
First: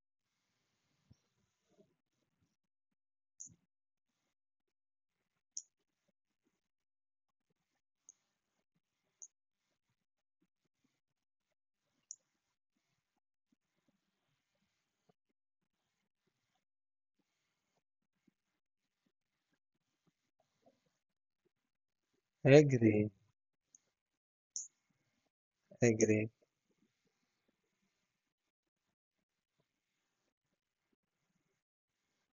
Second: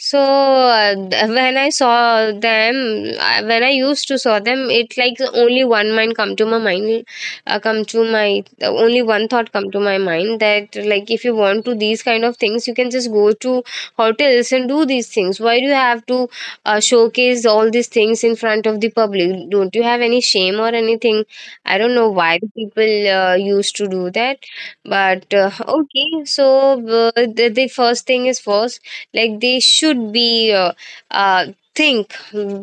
A: So when I saw them, when I used to saw them, it like only one mind come to my mind, come to my only one thought come to my mind that, like, if you want to these kind of things, you can just go to hotels and do these things. Why do you have to showcase all these things in front of the public? Don't you have any shame or anything? I don't know why the people
B: Agree,
A: used to do that, but okay.
B: agree.
A: So the first thing is first, like they should be uh, think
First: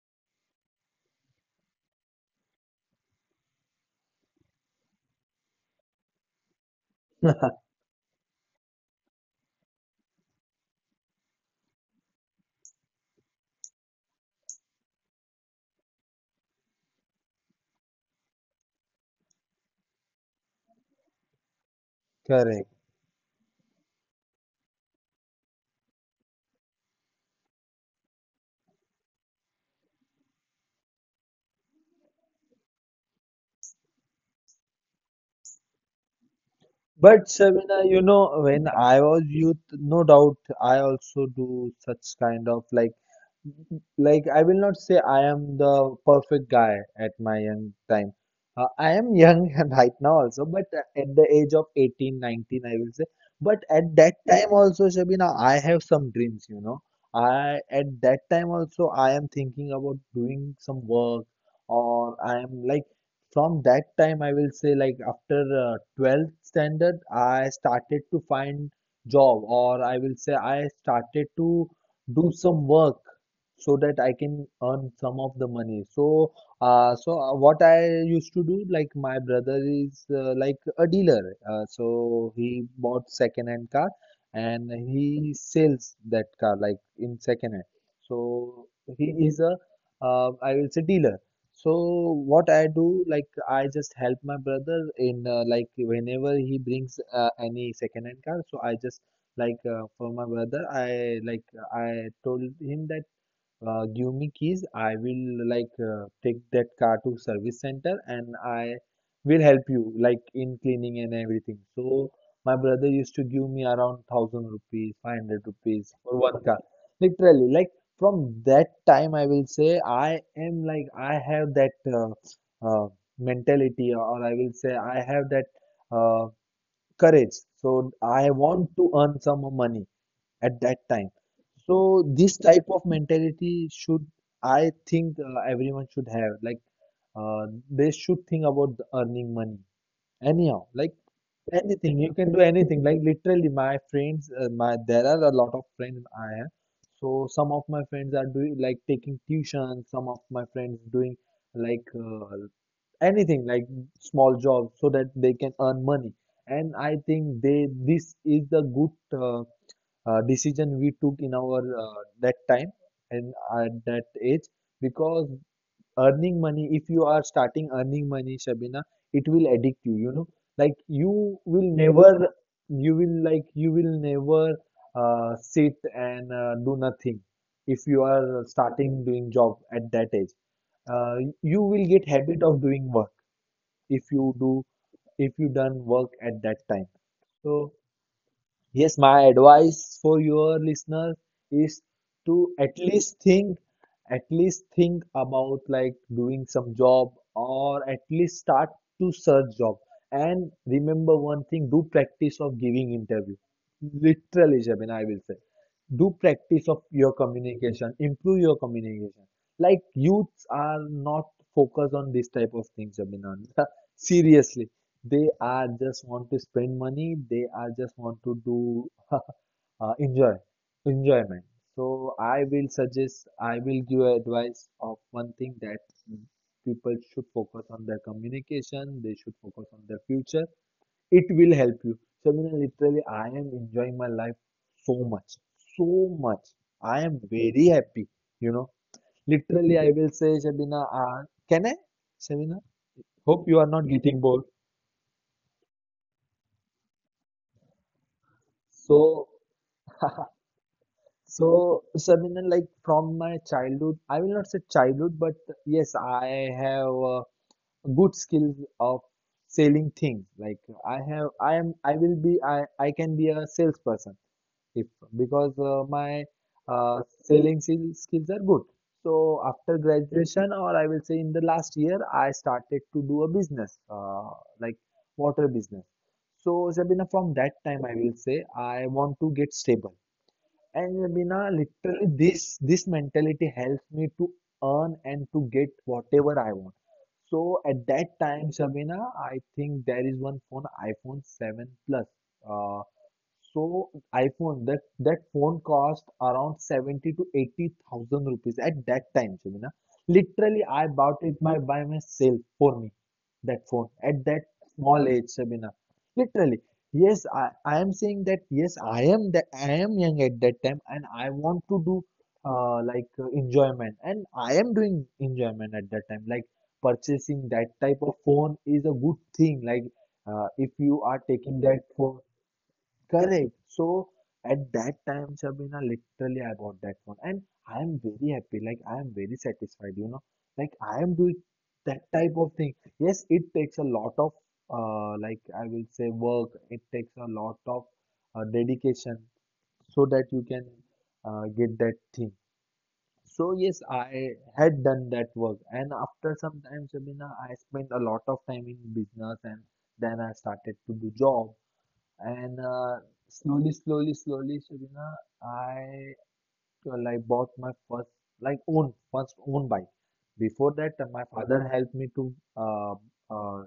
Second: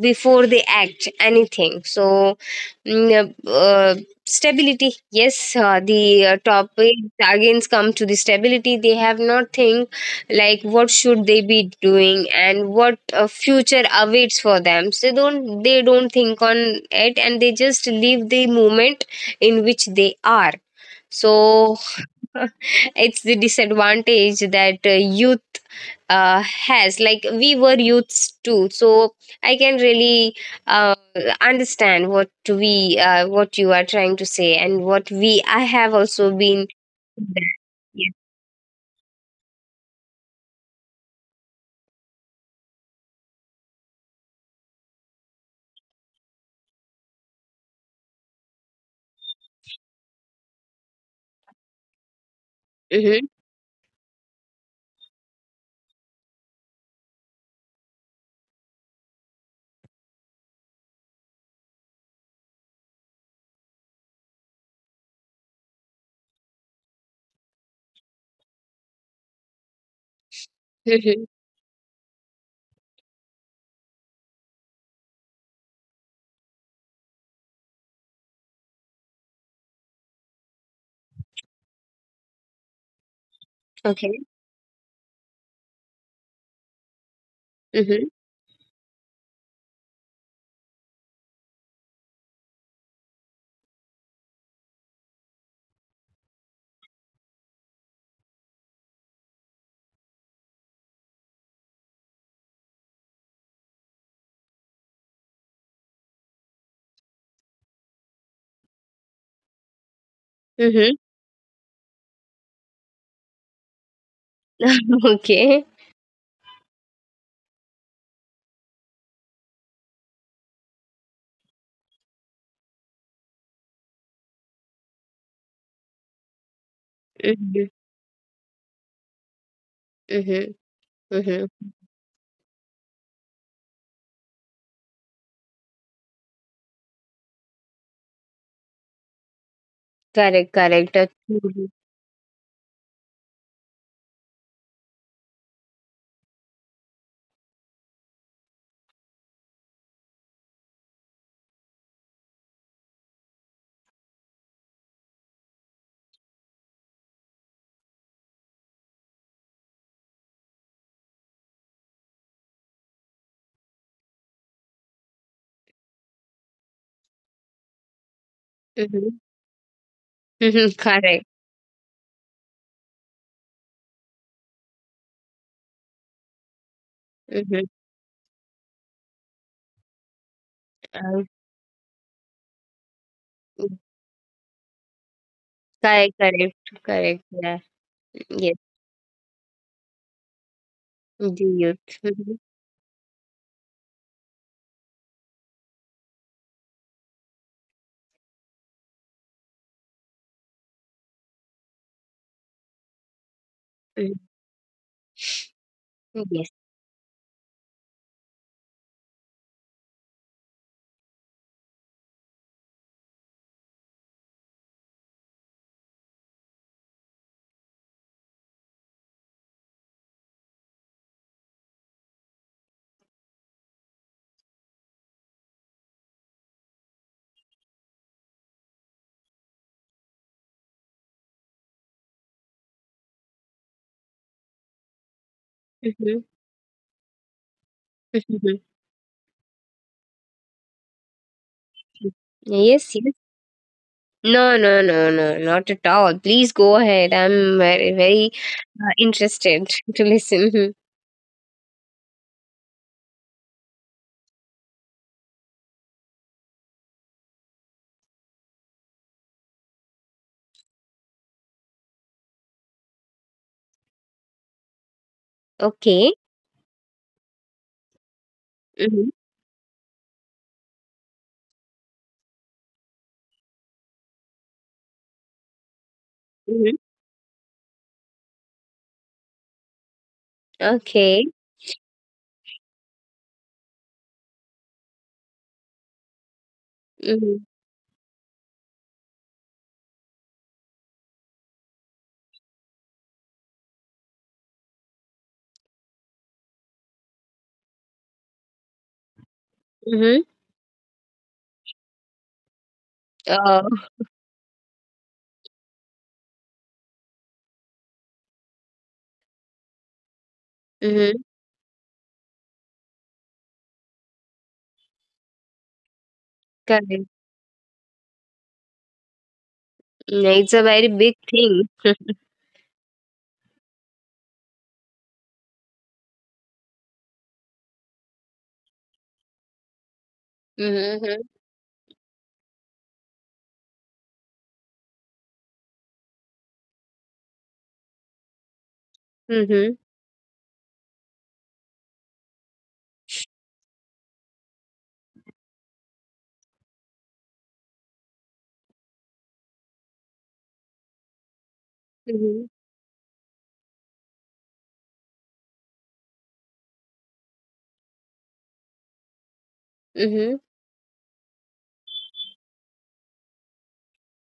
A: before they act anything. So mm, uh, uh, stability, yes, the topic again come to the stability. They have not think like what should they be doing and what future awaits for them, so they don't, they don't think on it, and they just leave the moment in which they are. So
B: Correct.
A: it's the disadvantage that youth has. Like we were youths too, so I can really uh, understand what we what you are trying to say, and what we I have also been
B: But
A: there.
B: Sabina,
A: Yeah.
B: you know, when I was youth, no doubt I also do such kind of like I will not say I am the perfect guy at my young time. I am young and right now also, but at the age of 18, 19, I will
A: Mm-hmm.
B: say. But at that time also, Shabina, I have some dreams, you know. I at that time also I am thinking about doing some work, or I am like from that time I will say, like after 12th standard I started to find job, or I will say I
A: Mm-hmm.
B: started to do some work so that I can earn some of the money. So what I used to do, like my brother is like a dealer, so he bought second hand
A: Okay.
B: car, and he sells that car like in second hand.
A: Mm-hmm.
B: So he is a, I will say dealer. So what I do, like I just help my brother in like whenever he brings any second-hand car. So I just like for my brother, I like I told him that give me keys. I will like take that car to service center, and I will help you like in cleaning and everything. So my brother used to give me around thousand
A: Mm-hmm.
B: rupees, five
A: okay.
B: hundred rupees for one car. Literally, like from that time, I will say I am like I have that uh, mentality, or I will say I have that uh, courage.
A: Mm-hmm.
B: So I want to earn some money
A: Mm-hmm.
B: at that
A: Mm-hmm.
B: time. So this type of mentality should, I think, everyone should have. Like they should think about the earning money.
A: Correct, correct.
B: Anyhow, like
A: Mhm.
B: anything, you can do anything. Like literally, my friends, my there are a lot of friends I have. So some of my friends are doing like taking tuition. Some of my friends doing like anything, like small jobs, so that they can earn money. And I think they this is the good decision we took in our that time, and at that age, because earning money, if you are starting earning money
A: Mhm.
B: Shabina, it will addict you, you know.
A: Mhm.
B: Like
A: Correct.
B: you will never, you will like you will never sit and do
A: Mm-hmm.
B: nothing if you are starting doing job at that age.
A: uh,
B: You will get habit of doing work if you do, if you
A: Correct,
B: done work
A: correct,
B: at that
A: correct,
B: time.
A: yeah.
B: So
A: Yes,
B: yes, my advice for your
A: the
B: listeners
A: youth.
B: is
A: Mm-hmm.
B: to at least think about like doing some job, or at least start to search job. And remember one thing, do practice of giving interview. Literally, Jabin, I will say. Do
A: Yes.
B: practice of your communication, improve your communication. Like youths are not focused on this type of things, Jabin. Seriously, they are just want to spend money. They are just want to do enjoy, enjoyment. So I will suggest, I will give advice of one thing that people should focus on their communication. They should focus on their future. It will help you. So I mean, literally, I am enjoying my life so much,
A: Mm-hmm.
B: so much. I am very happy. You know, literally, I will say, Shabina, can I,
A: Yes,
B: Shabina?
A: yes.
B: Hope you are not
A: No,
B: getting
A: no,
B: bored.
A: no, no, not at all. Please go ahead. I'm very, very
B: So.
A: interested to listen.
B: So, Sabina, like from my childhood, I will not say childhood, but yes, I have good skills of selling things. Like I can be a salesperson if because
A: Okay.
B: uh, my selling skills are good.
A: Mm-hmm.
B: So after graduation, or I will say in the last year, I started to do a business, like water business.
A: Mm-hmm.
B: So, Sabina, from that time, I will say I want to get stable
A: Okay.
B: and Rabina, literally this mentality helps me to earn and to get whatever I want.
A: Mm-hmm.
B: So at that time, Sabina, I think there is one phone, iPhone 7 Plus. Uh, so iPhone, that phone cost around 70 to 80,000 rupees at that time,
A: Mm-hmm.
B: Shamina. Literally, I bought it my by myself for me,
A: Oh.
B: that phone at that small age, Shamina. Literally, yes, I am saying that yes, I am young at that
A: Mm-hmm.
B: time, and I want to do like enjoyment, and I am doing enjoyment at that time. Like
A: Correct.
B: purchasing that type of phone is a good thing. Like
A: Mm, it's a very big
B: if you
A: thing.
B: are taking that phone. Correct. So at that time, Shabina, literally I bought that phone and I am very happy. Like I am very satisfied.
A: Mm-hmm.
B: Like I am doing that type of thing. Yes, it takes a lot of like I will say work. It takes a lot of
A: Mm-hmm.
B: dedication so that you can get that thing. So yes, I had done that work and after some time, Shabina, I spent a lot of time in business, and then I started to do job,
A: Mm-hmm.
B: and slowly, slowly, slowly, Shabina, I well, I bought my first, like own, first own
A: Mm-hmm.
B: bike. Before that, my father helped me to uh,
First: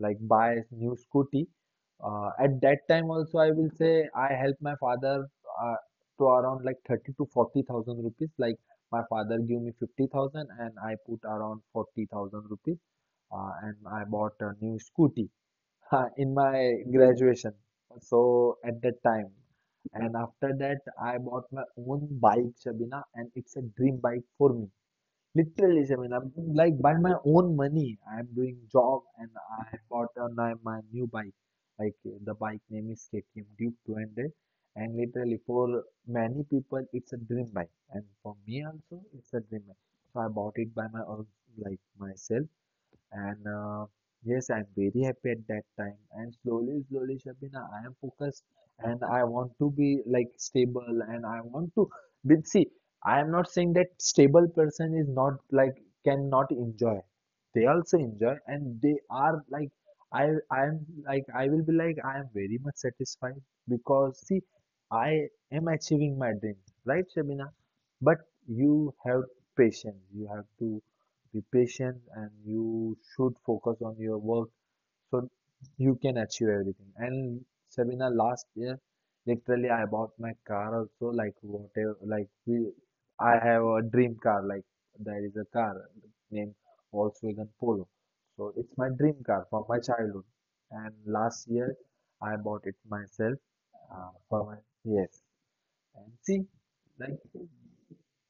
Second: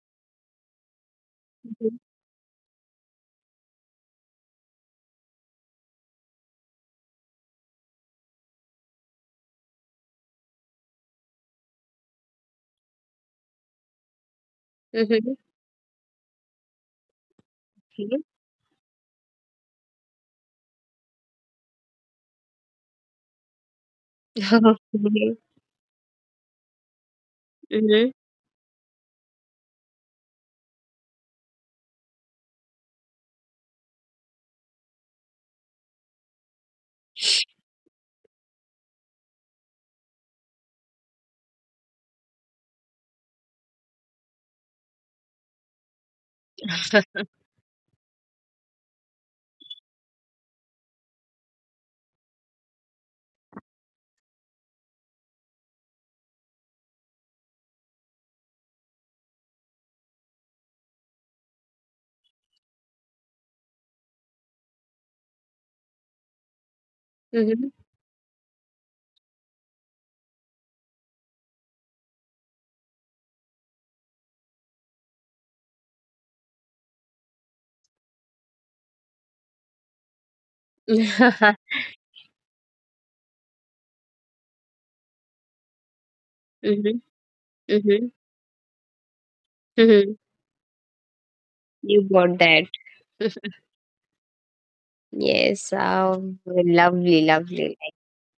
B: like buy a new scooty.
A: Mm-hmm.
B: At that time also, I will say I helped my father uh, to around like 30 to 40,000 rupees. Like my father gave me 50,000 and I put around 40,000 rupees, and I bought a new scooty,
A: Mm-hmm.
B: in my graduation.
A: Okay.
B: So at that time, and after that, I bought my own bike, Shabina, and it's a dream bike for me.
A: Okay.
B: Literally, Shabina, like by my own money,
A: Mm-hmm.
B: I'm doing job, and I bought my new bike. Like the bike name is KTM Duke 200, and literally for many people, it's a dream bike, and for me also, it's a dream bike. So I bought it by my own, like myself. And yes, I'm very happy at that time. And slowly, slowly, Shabina, I am focused, and I want to be like stable, and I want to. But see, I am not saying that stable person is not like cannot enjoy. They also enjoy, and they are like, I am like, I will be like, I am very much satisfied because see I am achieving my dream, right, Shabina?
A: Mm-hmm.
B: But you have patience. You have to be patient, and you should focus on your work so you can achieve everything, and Sabina, last year literally I bought my car also, like whatever, like we I have a dream car. Like there is a car named
A: Mm-hmm.
B: Volkswagen Polo,
A: Mm-hmm.
B: so it's my dream car from my
A: Mm-hmm.
B: childhood, and last year
A: You bought
B: I
A: that.
B: bought it myself, for my yes.
A: Yes,
B: And see,
A: lovely,
B: like
A: lovely.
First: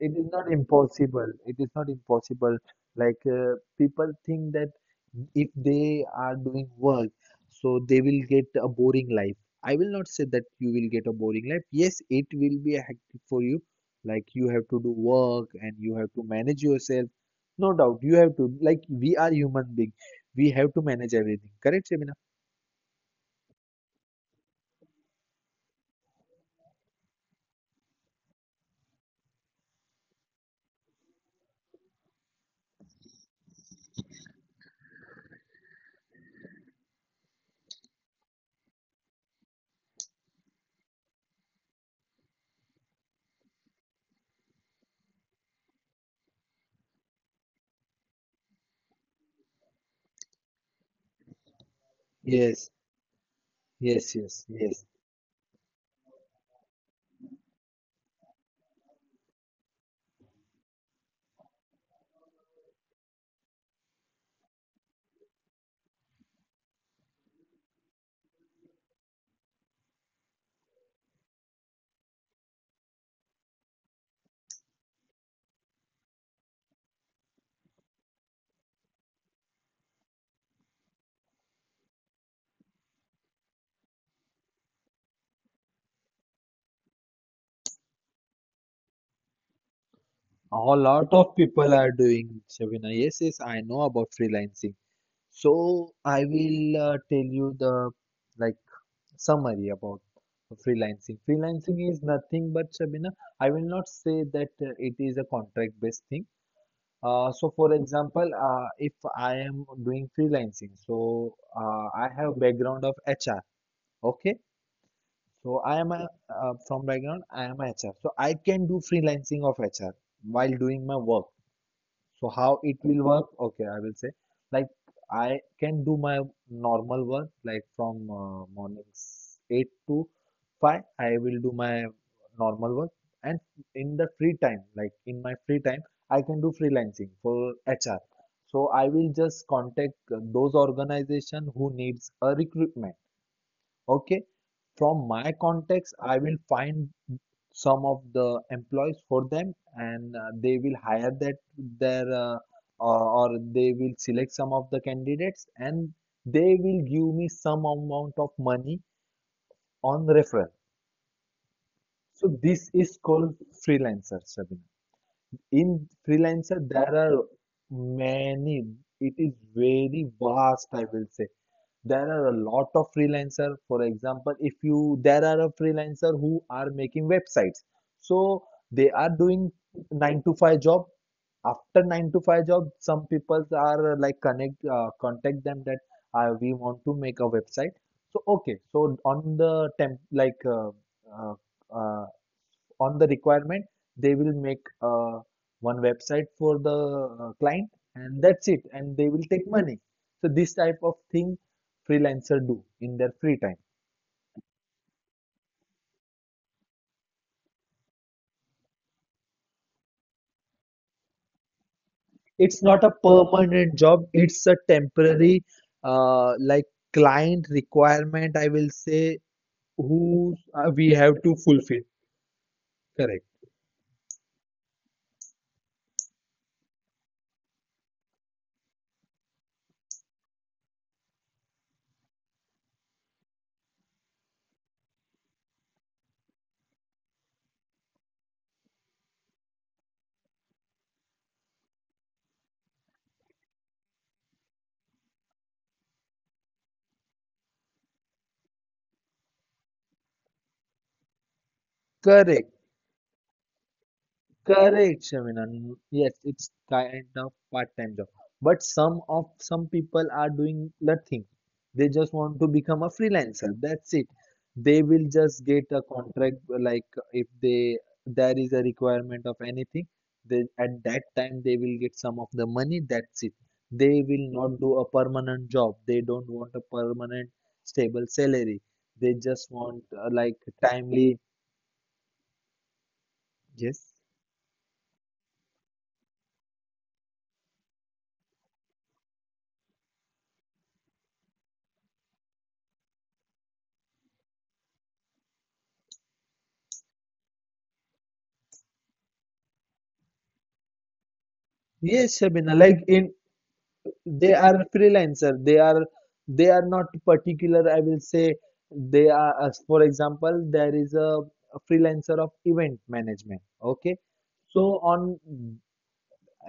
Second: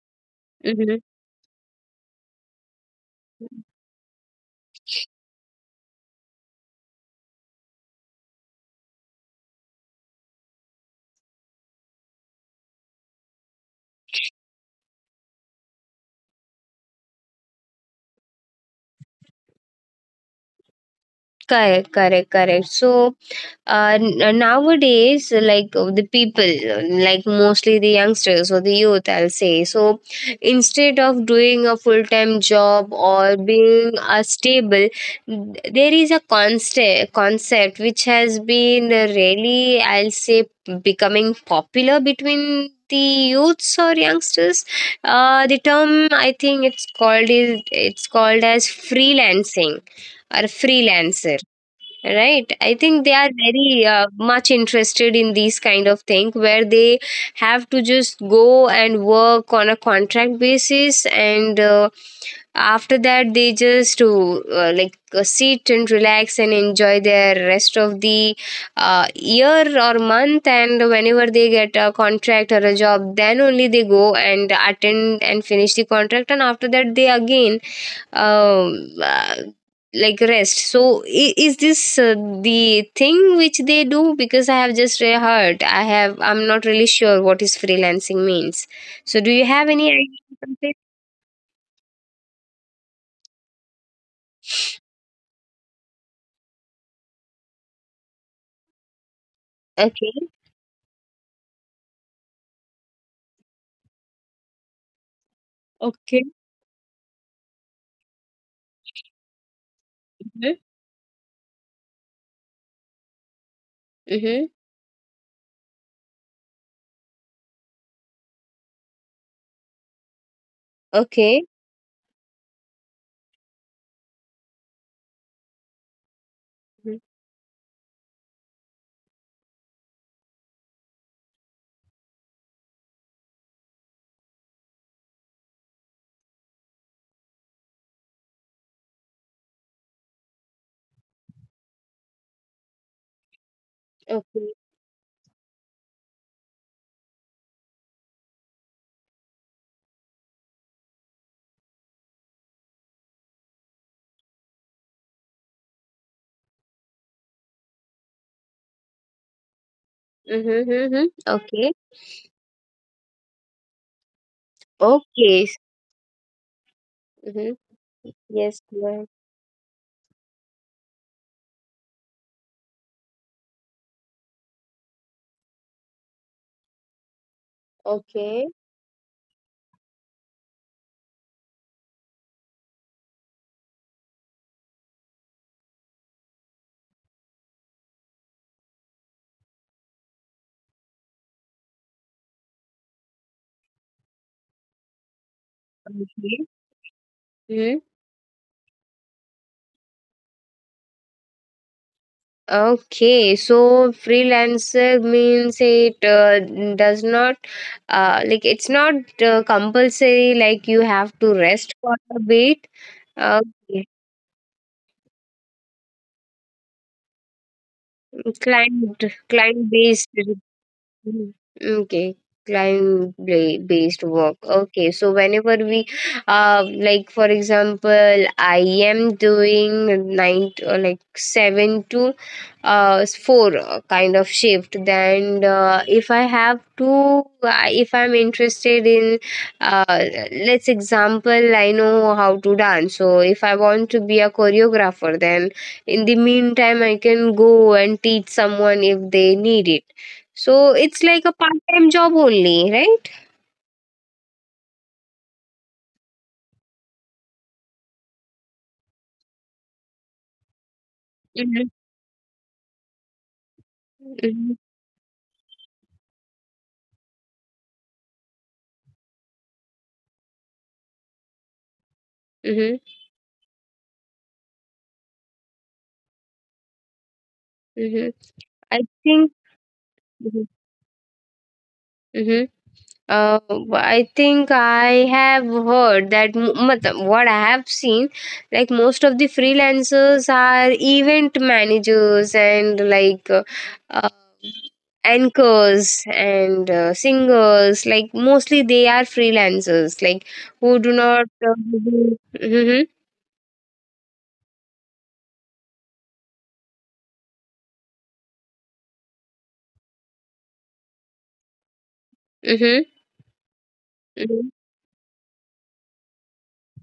B: it is not
A: Hmm.
B: impossible. It is not impossible. Like people think that if they are doing work, so they will get a boring life. I will not say that you will get a boring life. Yes, it will be a hectic for you. Like you have to do work, and you have to manage yourself. No doubt, you have to. Like we are human being, we have to manage everything. Correct,
A: Correct,
B: Shabina?
A: correct, correct. So, nowadays, like the people, like mostly the youngsters or the youth, I'll say, so instead of doing a full-time job or being a stable, there is a concept which has been really, I'll say, becoming popular between the youths or youngsters. The term, I think, it's called, is it's called as freelancing or freelancer, right? I
B: Yes,
A: think they are very
B: yes, yes,
A: much
B: yes.
A: interested in these kind of thing, where they have to just go and work on a contract basis, and after that they just to like sit and relax and enjoy their rest of the year or month, and whenever they get a contract or a job, then only they go and attend and finish the contract, and after that they again um, uh, like rest. So is this the thing which they do? Because I have just heard, I have, I'm not really sure what is freelancing means. So do you have any idea about
B: A
A: it?
B: lot of people are doing, Shabina. Yes, yes, I know about freelancing. So I will tell you the, like, summary about
A: Okay.
B: freelancing. Freelancing is nothing but, Shabina, I will not say that it is a contract-based
A: Okay.
B: thing. So for example, if I am doing
A: Mhm,
B: freelancing, so I have background of HR. Okay,
A: mhm.
B: so from background I am a HR. So I can do freelancing of HR while doing my work.
A: Okay.
B: So how it will work? Okay, I will say, like, I can do my
A: Mhm.
B: normal work, like from mornings 8 to 5 I will do my normal work, and in the free time, like in my free time I can do freelancing for HR. So I will just contact those organization who needs a recruitment. Okay.
A: Okay.
B: From my contacts, I will find some of the employees for them, and they will hire that their, or they will select some of the candidates, and they will give me some amount of money on referral,
A: Mhm, mhm. Okay.
B: so this is called freelancer, Sabina.
A: Okay.
B: In freelancer there are
A: Mhm. Yes,
B: many,
A: ma'am.
B: it is very vast, I will say. There are a lot of freelancer, for example, if you there are a freelancer who are making websites,
A: Okay.
B: so they are doing 9 to 5 job. After 9 to 5 job some people are, like connect contact them that, we want to make a website. So okay, so uh, uh, on the requirement, they will make one website
A: Okay.
B: for the
A: Mhm.
B: client, and that's it, and they will take money. So this type of thing freelancer do in their
A: Okay.
B: free time.
A: So freelancer means it does not like it's not compulsory. Like you have to rest for a bit.
B: It's not a
A: Okay.
B: permanent job, it's a temporary, like, client requirement, I will
A: Client,
B: say,
A: client based.
B: who, we
A: Mhm.
B: have to fulfill.
A: Okay, client
B: Correct,
A: based work. Okay, so whenever we, like for example, I am doing nine to, or like seven to, four kind of shift. Then, if I have to, if I'm interested in, uh, let's example, I know how to dance. So if I want to be a choreographer, then in the meantime, I can go and teach someone if they need it. So it's like a part-time job only,
B: correct.
A: right?
B: Correct, Shaminan. Yes, it's kind of part-time job. But some people are doing nothing.
A: Mhm.
B: They just want to become a freelancer, that's it.
A: Mhm.
B: They will just get a contract, like if they, there is a requirement of anything, they at that time they will get some of the
A: Mhm.
B: money, that's it. They will not do a permanent job. They don't want a permanent
A: Mhm.
B: stable
A: I
B: salary.
A: think.
B: They just want,
A: Mhm.
B: like, timely.
A: Mhm. Uh, I
B: Yes.
A: think I have heard that, matlab, what I have seen, like most of the freelancers are event managers and like uh, anchors and singers. Like mostly they are freelancers, like who do not.
B: Yes,
A: Hmm.
B: Shabina, like in they are freelancer, they are not particular, I will say. They are, as for example, there is a freelancer of
A: Hmm.
B: event management, okay, so on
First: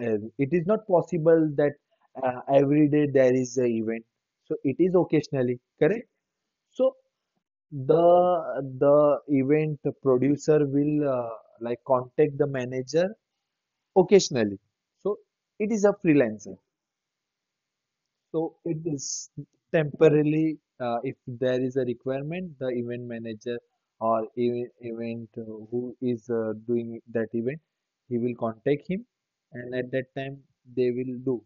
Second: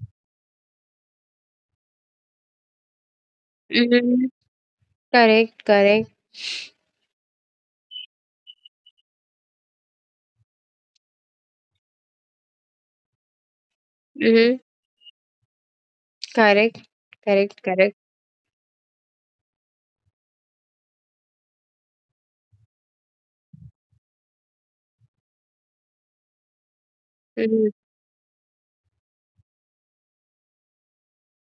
B: it is not possible that every day there is a event,
A: Hmm.
B: so it is occasionally,
A: Correct,
B: correct.
A: correct.
B: So the event producer will, like, contact the manager
A: Mhm.
B: occasionally, so it is a freelancer.
A: Correct, correct, correct.
B: So it is temporarily, if there is a requirement, the event manager, or event, who is doing that event,
A: Mhm.
B: he will contact him, and at that time they will do.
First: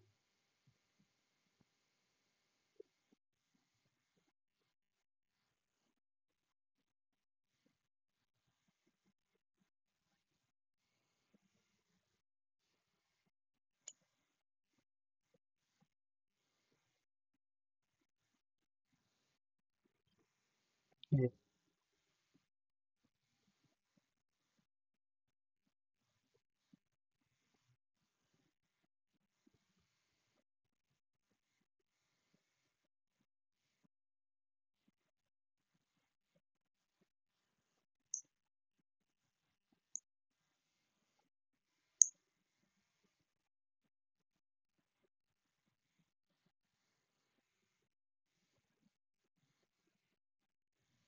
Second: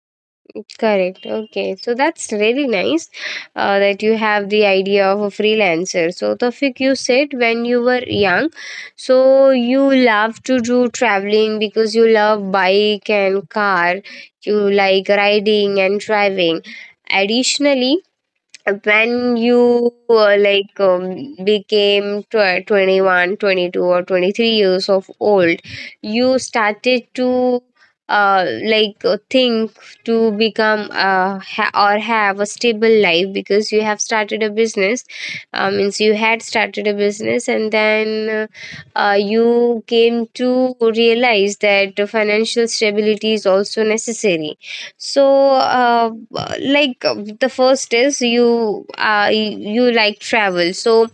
A: Correct. Okay. So that's really nice that you have the idea of a freelancer. So, Tawfiq, you said when you were young, so you love to do traveling because you love bike and car, you like riding and driving. Additionally, when you like became 21 22 or 23 years of old you started to think to become ha- or have a stable life because you have started a business, means you had started a business, and then you came to realize that financial stability is also necessary. So, the first is you like travel. So,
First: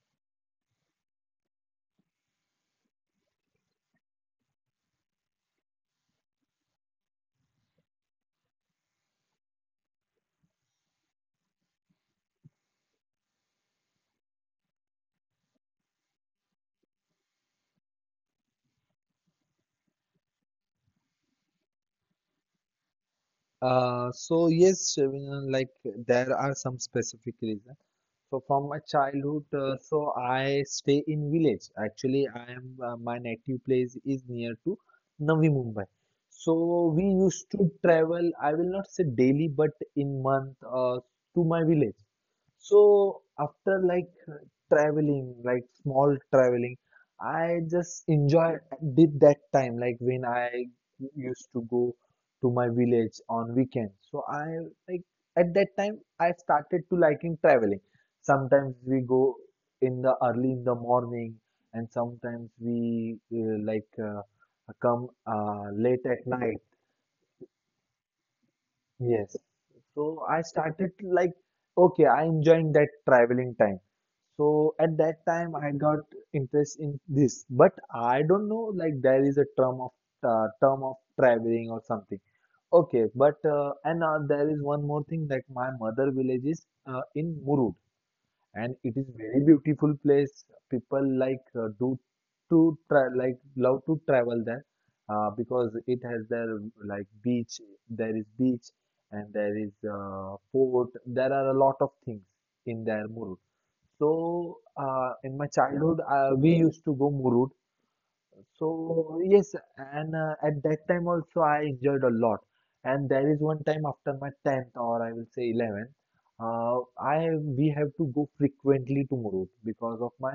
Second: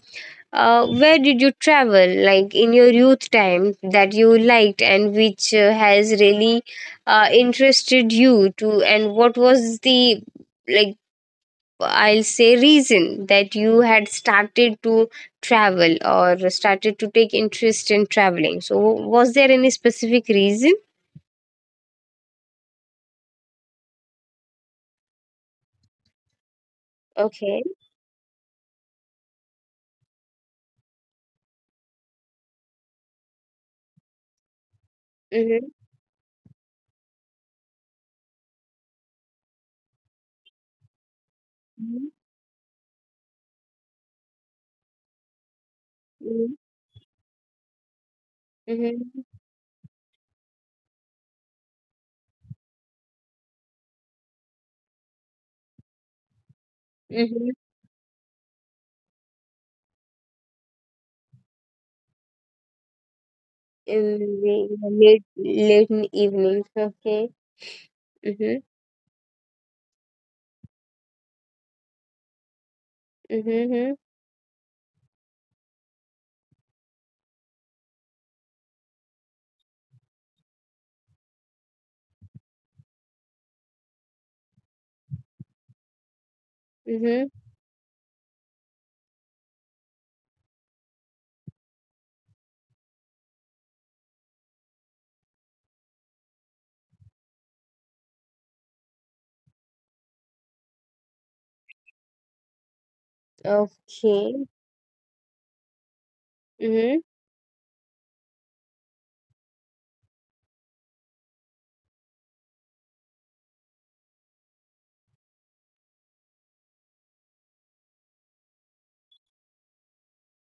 A: where did you travel, like in your youth time, that you liked and which has really interested you to, and what was the like, I'll say, reason that you had started to travel or started to take interest in traveling. So, was there any specific reason?
B: So yes, Shabina, like there are some specific
A: Okay.
B: reasons. So from my childhood, so I stay in village. Actually, I am my native place is near to Navi
A: Mm-hmm.
B: Mumbai. So we used to travel, I will not say daily, but in month, to my village. So after, like, traveling, like small traveling, I just enjoy
A: Mm-hmm.
B: did that time, like when I used to go to my village on weekends. So, I, like, at that time I started to liking
A: Mhm.
B: traveling. Sometimes we go in the early in the morning, and sometimes we like
A: In the
B: come
A: late late
B: late
A: in
B: at night.
A: evenings, okay. Mhm.
B: Yes. So I started, like, okay, I enjoying that traveling time.
A: Mhm.
B: So at that time, I got interest in this, but I don't know, like there is a term of traveling or something. Okay, but and there is one more thing, that my mother village is
A: Mhm.
B: in
A: Mhm.
B: Muru, and it is very beautiful place. People like love to travel there, because it has their, like, beach. There is beach, and there is fort. There are a lot of things in there Murud.
A: Okay.
B: So in my childhood, we used
A: Mhm.
B: to go Murud, so yes, and at that time also I enjoyed a lot. And there is one time after my 10th, or I will say 11th, I we have to go frequently to Murud because of my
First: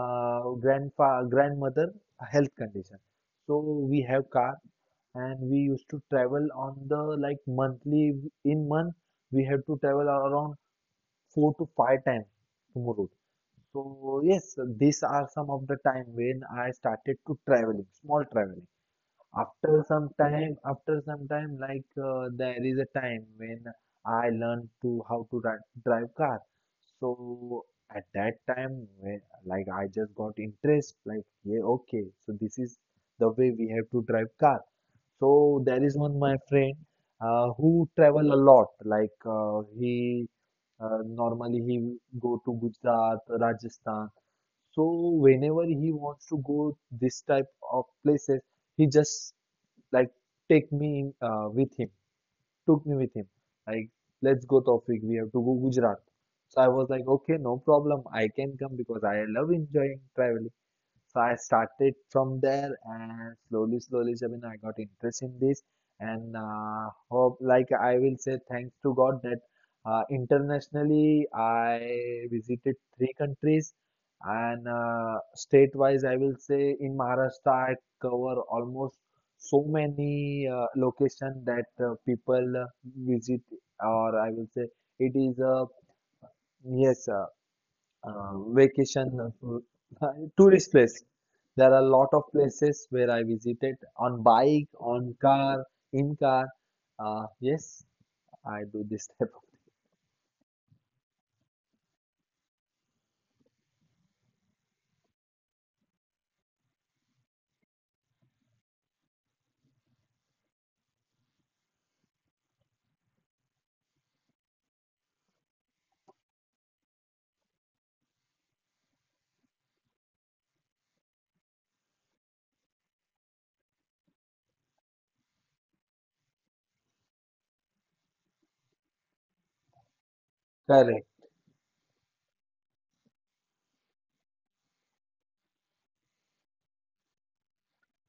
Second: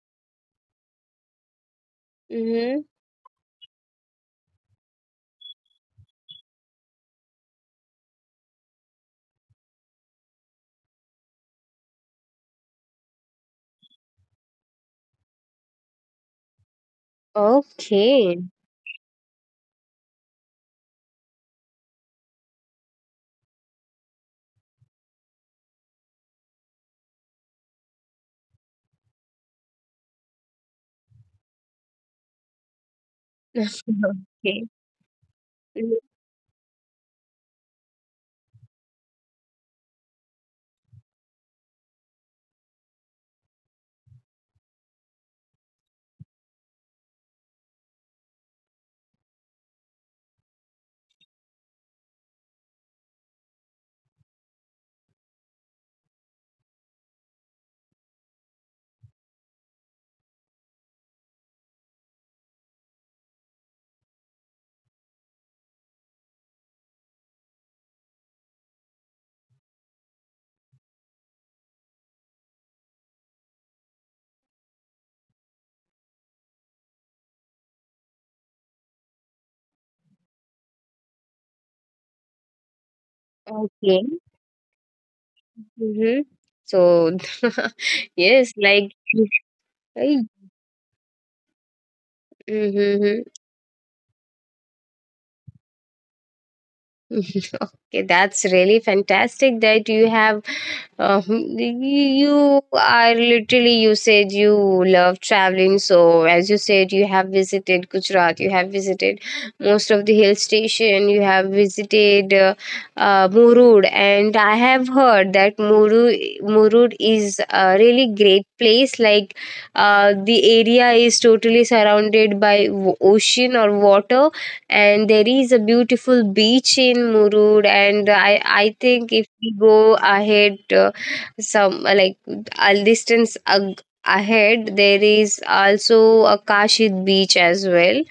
B: grandfa grandmother health
A: Mhm.
B: condition. So we have car, and we used to travel on the, like, monthly, in month we have to travel around four to five times to Murud. So yes, these are some of the time when I started to traveling, small
A: Okay.
B: traveling. After some time, like there is a time when I learned to how to drive car. So at that time, when, like I just got interest, like yeah, okay, so this is the way we have to drive car.
A: Okay.
B: So there
A: Mhm.
B: is one my friend, who travel a lot. Like, he normally he go to Gujarat, Rajasthan. So whenever he wants to go this type of places, he just, like, take me in, with him, took me with him. Like, let's go, Taufik, we have to go Gujarat. So I was like, okay, no problem, I can come because I love enjoying traveling. So I started from there, and slowly, slowly, Sabina, I got interest in this, and hope, like I will say thanks to God that internationally I visited three countries, and state-wise I will say in Maharashtra I cover almost so many location that people visit,
A: Okay.
B: or I will say it is a,
A: Mhm. So,
B: yes, uh,
A: yes, like,
B: vacation,
A: right?
B: tourist place. There are a lot of places where
A: Mm-hmm.
B: I visited on bike, on car, in car. Yes,
A: Okay, that's
B: I
A: really
B: do this type of.
A: fantastic that you have. You are literally, you said, you love traveling. So, as you said, you have visited Gujarat, you have visited most of the hill station, you have visited Murud. And I have heard that Murud is a really great place. Like, the area is totally surrounded by ocean or water, and there is a beautiful beach in Murud. And I think if we go ahead,
B: Correct.
A: some like a distance ahead, there is also a Kashid beach as well,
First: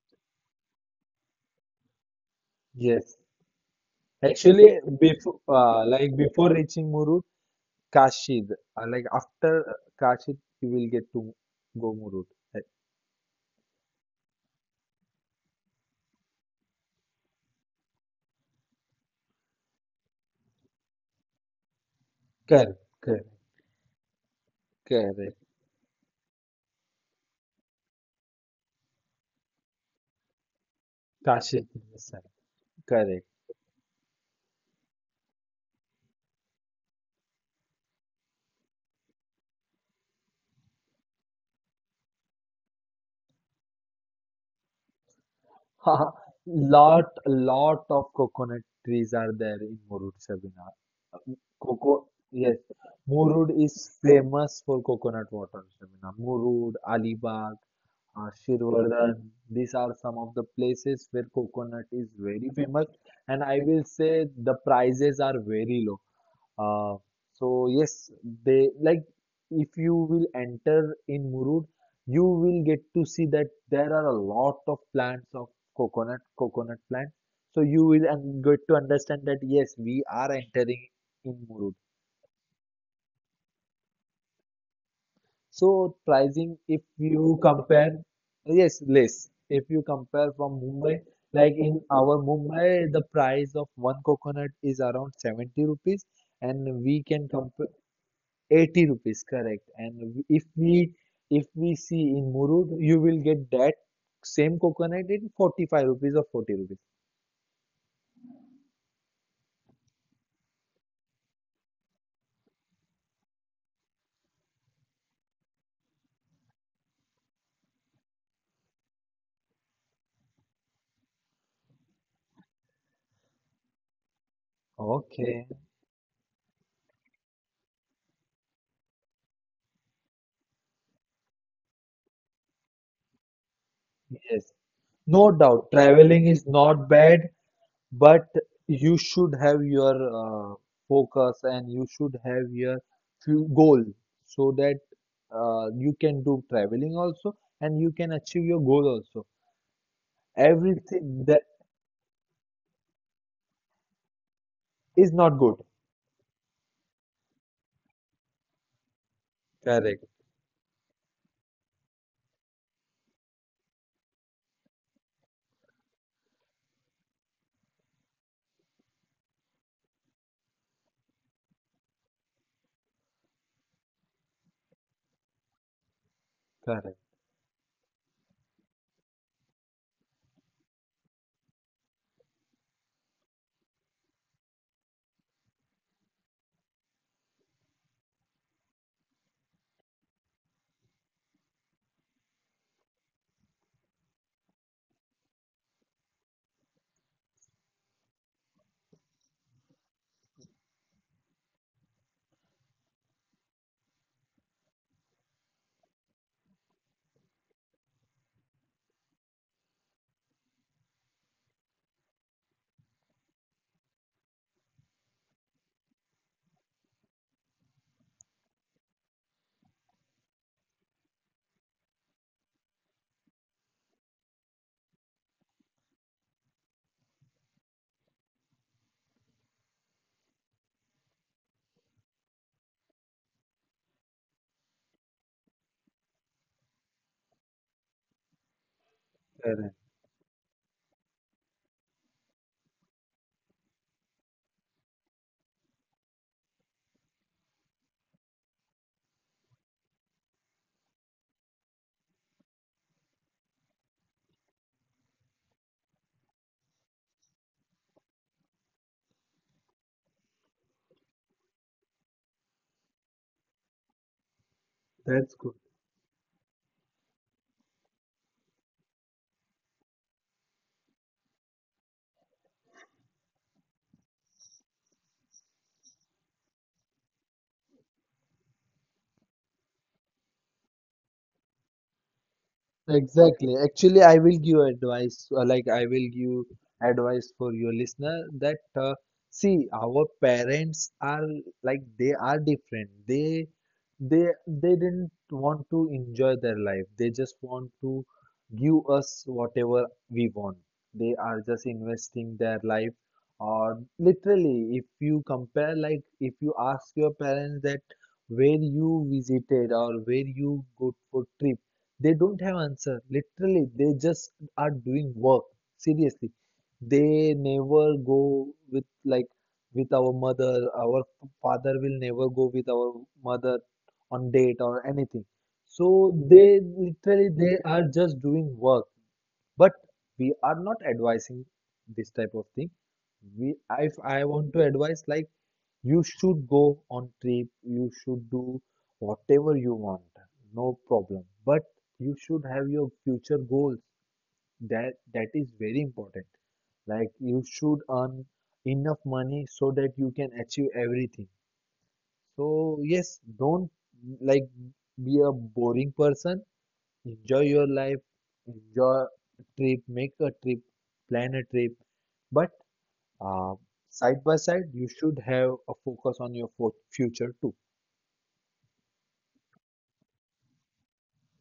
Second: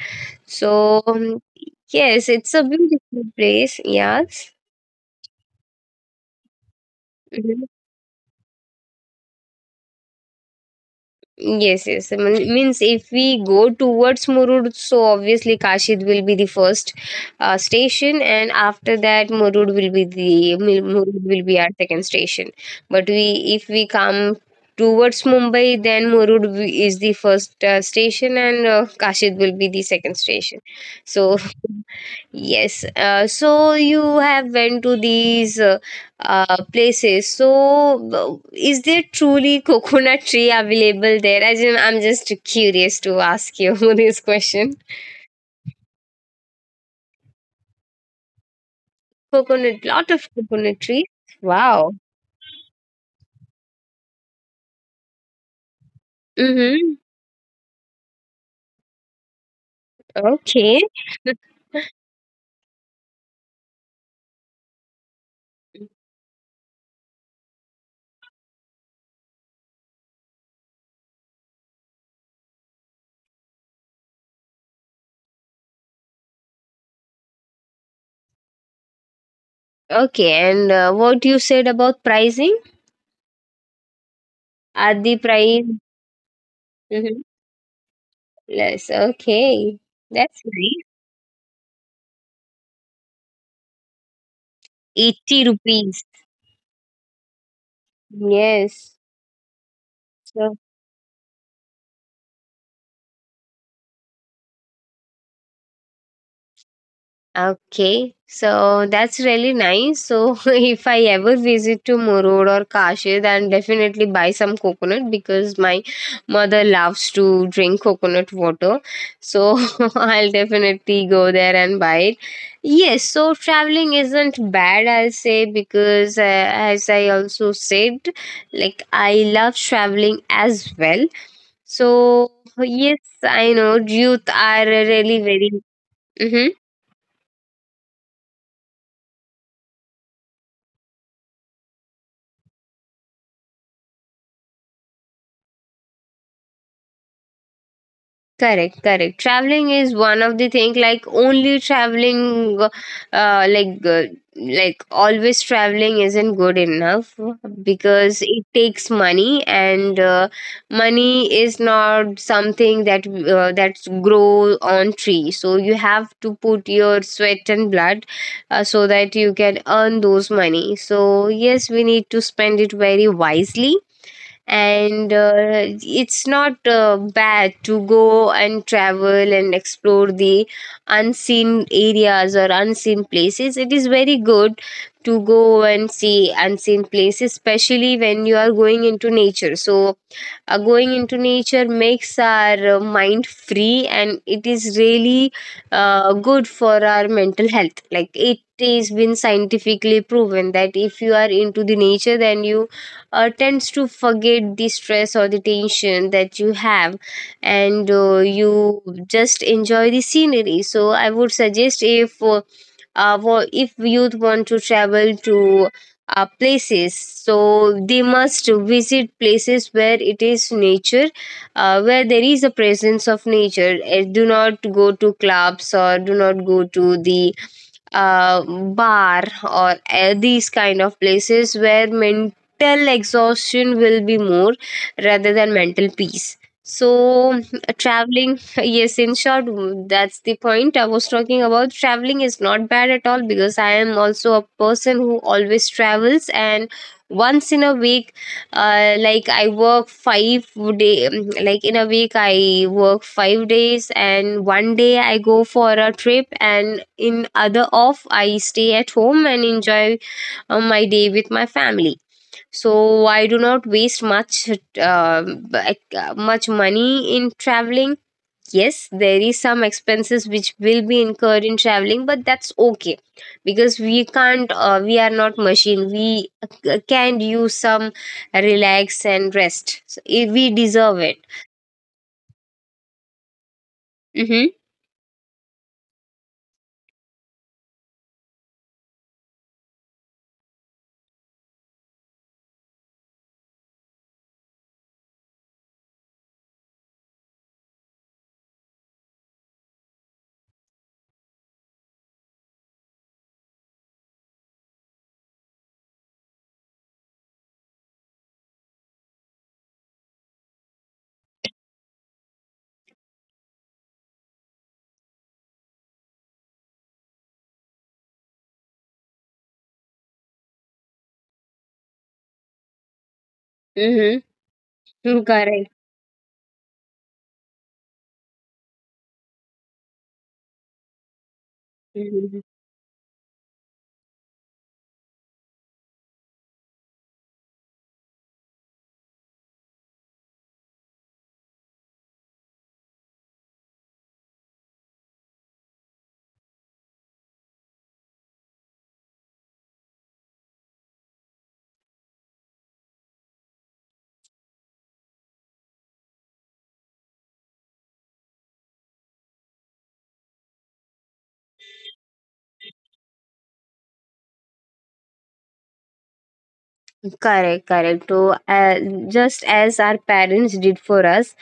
A: so yes, it's a
B: Yes,
A: beautiful place, yes.
B: actually, before, like before reaching Murud,
A: Mm-hmm.
B: Kashi, like after Kashi, you will get to
A: Yes,
B: go
A: yes. I
B: Murud.
A: mean,
B: Uh,
A: means if we go towards Murud, so obviously Kashid will be the first station, and after that Murud will be the Murud will be our second station.
B: Correct,
A: But
B: correct,
A: we, if we come towards
B: correct.
A: Mumbai, then Murud is the first station, and Kashid will be the second station. So
B: Kashi, yes, sir.
A: yes.
B: Correct.
A: So you have went to these places. So is there truly coconut tree available there? As in, I'm just curious to ask you this question.
B: Lot of coconut trees are there in
A: Coconut, lot
B: Murud,
A: of
B: Sabina.
A: coconut trees. Wow.
B: Yes. Murud is famous for coconut water, Sabina. Murud,
A: Mm-hmm.
B: Alibag, Shirvardhan, these are some of the
A: Okay.
B: places where coconut is very famous. And I will say the prices are very low. Uh, so yes, they, like, if you will enter in Murud, you will get to see that there are a lot of plants of coconut plant. So you will get to understand that yes, we are
A: Okay. And
B: entering
A: what you
B: in
A: said
B: Murud.
A: about pricing? Are the price,
B: So pricing, if
A: mm-hmm,
B: you compare, yes,
A: less?
B: less. If
A: Okay.
B: you compare
A: That's
B: from
A: nice.
B: Mumbai, like in our Mumbai, the price of one coconut is around
A: 80
B: 70
A: rupees.
B: rupees, and we can compare 80
A: Yes.
B: rupees, correct, and if
A: So,
B: we if we see in Murud you will get that same coconut in 45 rupees or 40 rupees.
A: okay, so that's really nice. So if I ever visit to Murud or Kashi, then definitely buy some coconut because my mother loves to drink coconut water. So I'll definitely go there and buy it. Yes, so traveling isn't bad, I'll say,
B: Okay.
A: because as I also said, like, I love traveling as well. So yes, I know youth
B: Yes,
A: are
B: no
A: really very.
B: doubt traveling is
A: Mhm.
B: not bad, but you should have your, uh, focus, and you should have your few goal, so that you can do traveling also, and you can achieve your
A: Correct,
B: goal
A: correct.
B: also,
A: Traveling is one of the thing, like
B: everything that
A: only traveling, like
B: is not
A: always
B: good,
A: traveling isn't good enough because it takes money, and
B: correct,
A: money is not something that that grows on tree. So you have to put your sweat and blood so that you can earn those money. So yes, we need to spend it very wisely, and it's not
B: correct,
A: bad to go and travel and explore the unseen areas or unseen places. It is very good to go and see unseen places, especially when you are going into nature. So going into nature makes our mind free, and it is really good for our mental health. Like, it has been scientifically proven that if you are into the nature, then you tends to forget the stress or the tension that you have, and you just enjoy the scenery. So I would suggest if if youth want to travel to places, so they must visit places where it is nature, where there is a presence of nature. Do not go to clubs or do not go to the uh, bar or these kind of places where men till exhaustion will be more rather than mental peace. So uh, traveling, yes, in short,
B: correct,
A: that's the point I was talking about. Traveling is not bad at all, because I am also a person who always travels, and once in a week, like, I work 5 day, like, in a week I work 5 days, and one day I go for a trip, and in other off I stay at home and enjoy my day with my family. So I do not waste much, uh,
B: that's good.
A: money in traveling. Yes, there is some expenses which will be incurred in traveling, but that's okay because we can't, we are not machine, we can use some relax and rest. So, we deserve it.
B: Exactly. Actually, I will
A: Mm-hmm.
B: give advice, like I will give advice for your listener, that, see, our parents are, like, they are different. They didn't want to enjoy their life. They just want to give us whatever we want. They are just investing their life, or literally if you compare, like if you ask your parents that where you visited or where you go for trip, they don't have answer. Literally they just are doing work, seriously. They never go with, like, with our mother, our father will never go with our mother on
A: Mm-hmm.
B: date or anything.
A: correct.
B: So they literally, they are just doing work. But we are not advising this type
A: Mm-hmm.
B: of thing. We if i want to advise, like you should go on trip, you should do whatever you want, no problem. But you should have your future goals, that is very important. Like you should earn enough money so that you can achieve everything. So yes, don't, like, be a boring person. Enjoy your life, enjoy trip, make a trip, plan a trip, but uh, side by side you should have a focus on your future too
A: Correct, correct. So, just as our parents did for us,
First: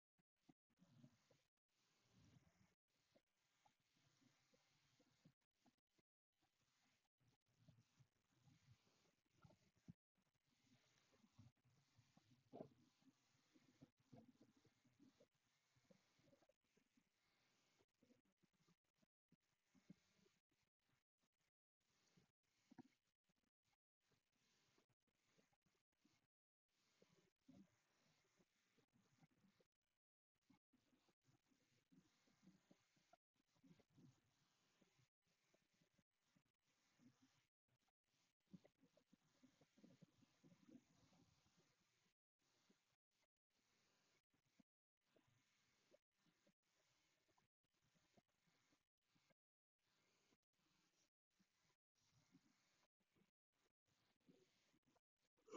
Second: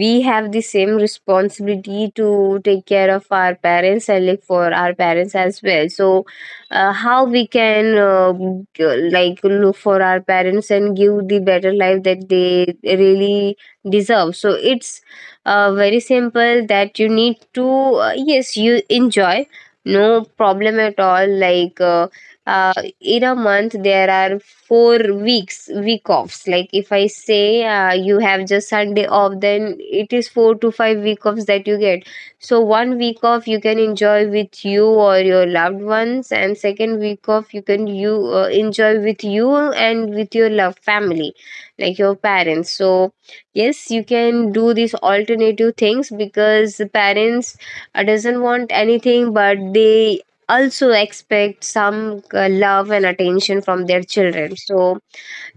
A: we have the same responsibility to take care of our parents and like for our parents as well. So, how we can like look for our parents and give the better life that they really deserve. So, it's very simple that you need to, yes, you enjoy, no problem at all. Like. Uh, in a month there are 4 weeks week offs, like if I say, you have just Sunday off, then it is 4 to 5 week offs that you get. So one week off you can enjoy with you or your loved ones, and second week off you can, you enjoy with you and with your love family, like your parents. So yes, you can do these alternative things because the parents doesn't want anything, but they also expect some love and attention from their children. So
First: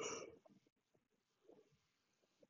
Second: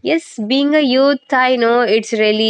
A: yes, being a youth, I know it's really